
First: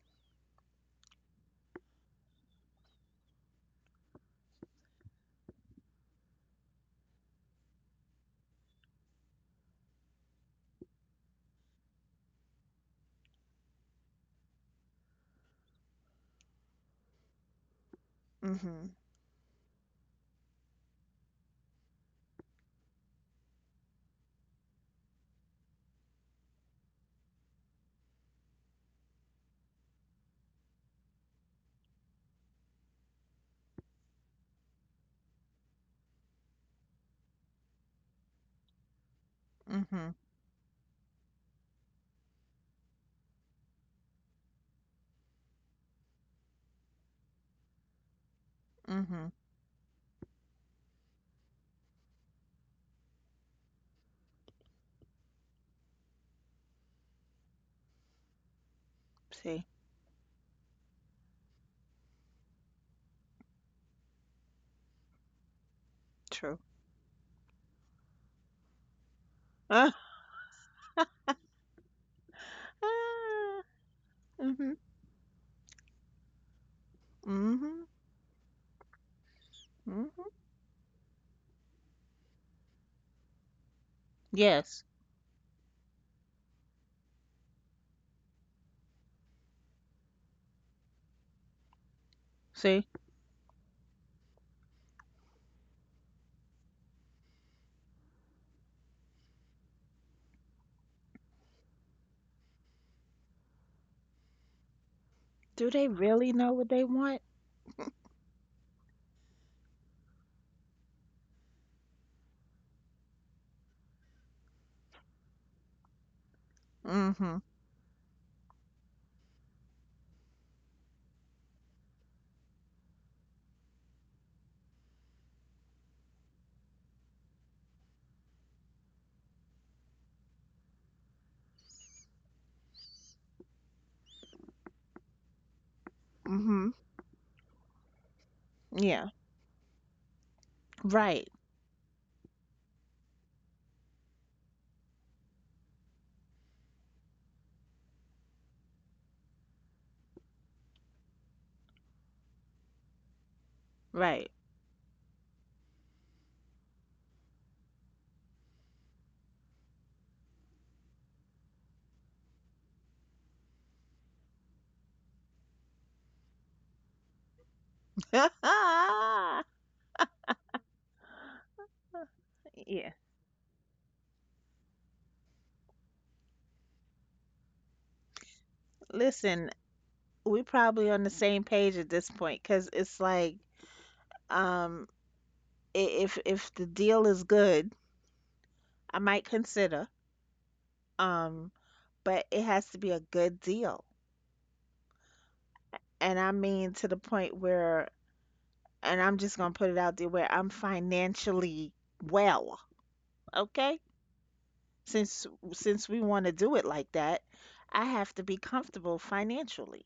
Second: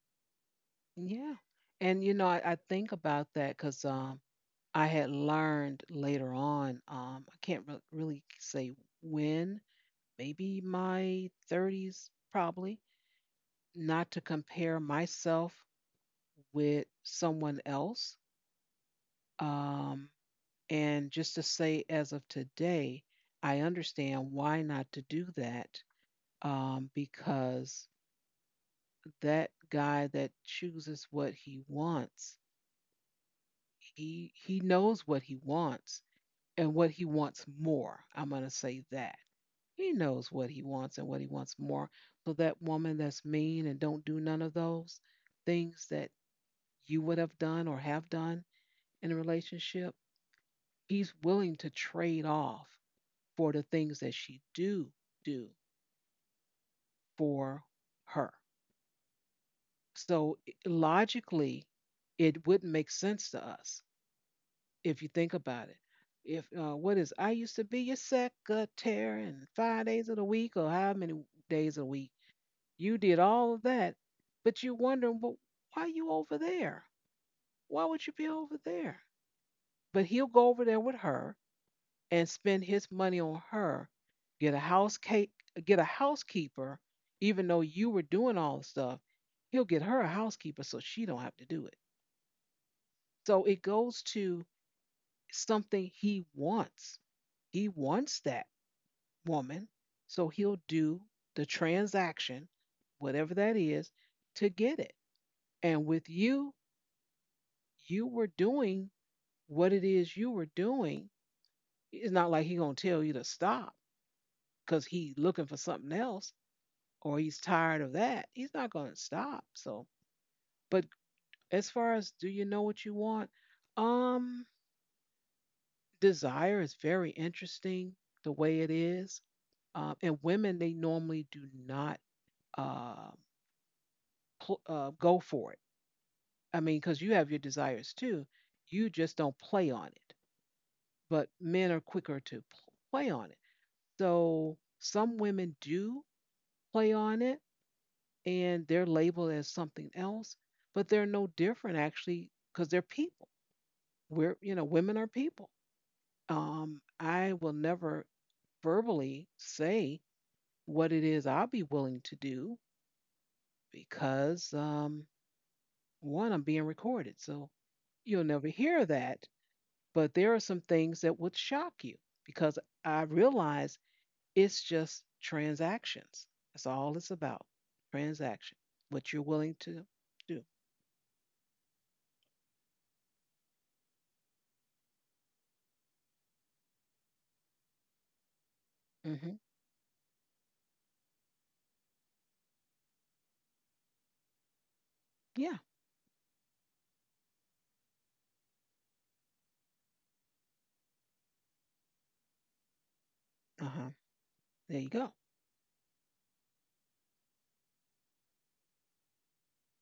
[SPEAKER 1] yeah. And you know, I think about that because I had learned later on. I can't really say when. Maybe my 30s, probably not to compare myself with someone else.
[SPEAKER 2] Mhm.
[SPEAKER 1] Um, and just to say, as of today, I understand why not to do that. Because that guy that chooses what he wants he knows what he wants and what he wants more. I'm going to say that. He
[SPEAKER 2] Mhm.
[SPEAKER 1] knows what he wants and what he wants more. So that woman that's mean and don't do none of those things that you would have done or have done in a
[SPEAKER 2] Mhm.
[SPEAKER 1] relationship, he's willing to trade off for the things that she do do for her.
[SPEAKER 2] See.
[SPEAKER 1] So logically, it wouldn't make sense to us if you think about it. If
[SPEAKER 2] True.
[SPEAKER 1] what is I used to be your secretary and five
[SPEAKER 2] (laughs) Ah,
[SPEAKER 1] days of the week or how many days a week you did all of that, but
[SPEAKER 2] mhm.
[SPEAKER 1] you're wondering, well, why are you over there? Why
[SPEAKER 2] Mhm.
[SPEAKER 1] would you be over there? But he'll
[SPEAKER 2] Mhm.
[SPEAKER 1] go over there with her and spend his money on her, get a
[SPEAKER 2] Yes.
[SPEAKER 1] house ca- get a housekeeper, even though you were doing all the stuff. He'll get her a housekeeper so she don't have to do it.
[SPEAKER 2] See.
[SPEAKER 1] So it goes to something he wants. He wants that woman. So he'll do the transaction, whatever that is, to get it.
[SPEAKER 2] Do
[SPEAKER 1] And
[SPEAKER 2] they
[SPEAKER 1] with
[SPEAKER 2] really know
[SPEAKER 1] you,
[SPEAKER 2] what they want?
[SPEAKER 1] you were doing what it is you were doing. It's not like he's gonna tell you to stop because he's looking for something else or
[SPEAKER 2] Mhm.
[SPEAKER 1] he's tired of that. He's not gonna stop. So, but as far as do you know what you want? Um, Desire is very interesting the way it is. And women, they normally do not uh, go for it. I
[SPEAKER 2] Mm-hmm.
[SPEAKER 1] mean, because you have your desires too. You
[SPEAKER 2] Yeah.
[SPEAKER 1] just don't play on it.
[SPEAKER 2] Right.
[SPEAKER 1] But men are quicker to play on it. So some women do play on it and they're labeled as something else, but they're no different actually because they're people.
[SPEAKER 2] Right.
[SPEAKER 1] We're, you know, women are people. I will never verbally say what it is I'll be willing to do because, one, I'm being recorded. So you'll never
[SPEAKER 2] (laughs)
[SPEAKER 1] hear that but there are some things that would shock you because
[SPEAKER 2] Yeah.
[SPEAKER 1] I realize it's just transactions. That's all it's about. Transaction. What you're
[SPEAKER 2] Listen,
[SPEAKER 1] willing to
[SPEAKER 2] we
[SPEAKER 1] do.
[SPEAKER 2] probably on the same page at this point because it's like, um, I- if the deal is good, I might
[SPEAKER 1] Hmm.
[SPEAKER 2] consider. Um, but it has to be a good deal.
[SPEAKER 1] Yeah.
[SPEAKER 2] And I mean to the point where, and I'm just gonna put it out there where I'm financially well,
[SPEAKER 1] Uh
[SPEAKER 2] okay?
[SPEAKER 1] huh. There you go.
[SPEAKER 2] Since we want to do it like that, I have to be comfortable financially.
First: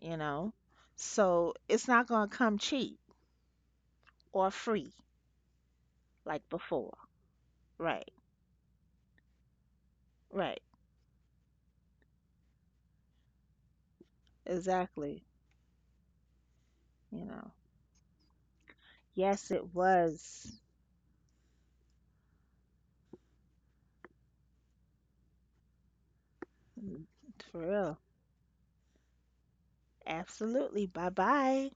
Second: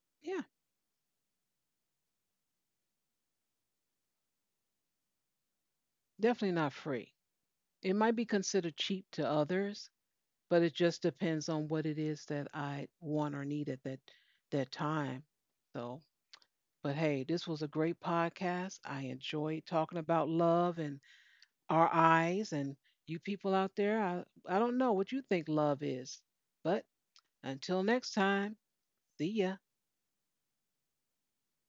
[SPEAKER 2] You
[SPEAKER 1] Yeah.
[SPEAKER 2] know? So it's not going to come cheap or free like
[SPEAKER 1] Definitely not
[SPEAKER 2] before.
[SPEAKER 1] free. It
[SPEAKER 2] Right,
[SPEAKER 1] might be considered cheap to others,
[SPEAKER 2] right,
[SPEAKER 1] but it just depends on what it is that I want or need at that
[SPEAKER 2] exactly.
[SPEAKER 1] time. So, but hey,
[SPEAKER 2] You
[SPEAKER 1] this
[SPEAKER 2] know,
[SPEAKER 1] was a great podcast. I
[SPEAKER 2] yes,
[SPEAKER 1] enjoyed
[SPEAKER 2] it
[SPEAKER 1] talking about
[SPEAKER 2] was.
[SPEAKER 1] love and our eyes and you people out there, I don't know what you think love is. But
[SPEAKER 2] Mm. For
[SPEAKER 1] until
[SPEAKER 2] real.
[SPEAKER 1] next time, see ya.
[SPEAKER 2] Absolutely. Bye bye.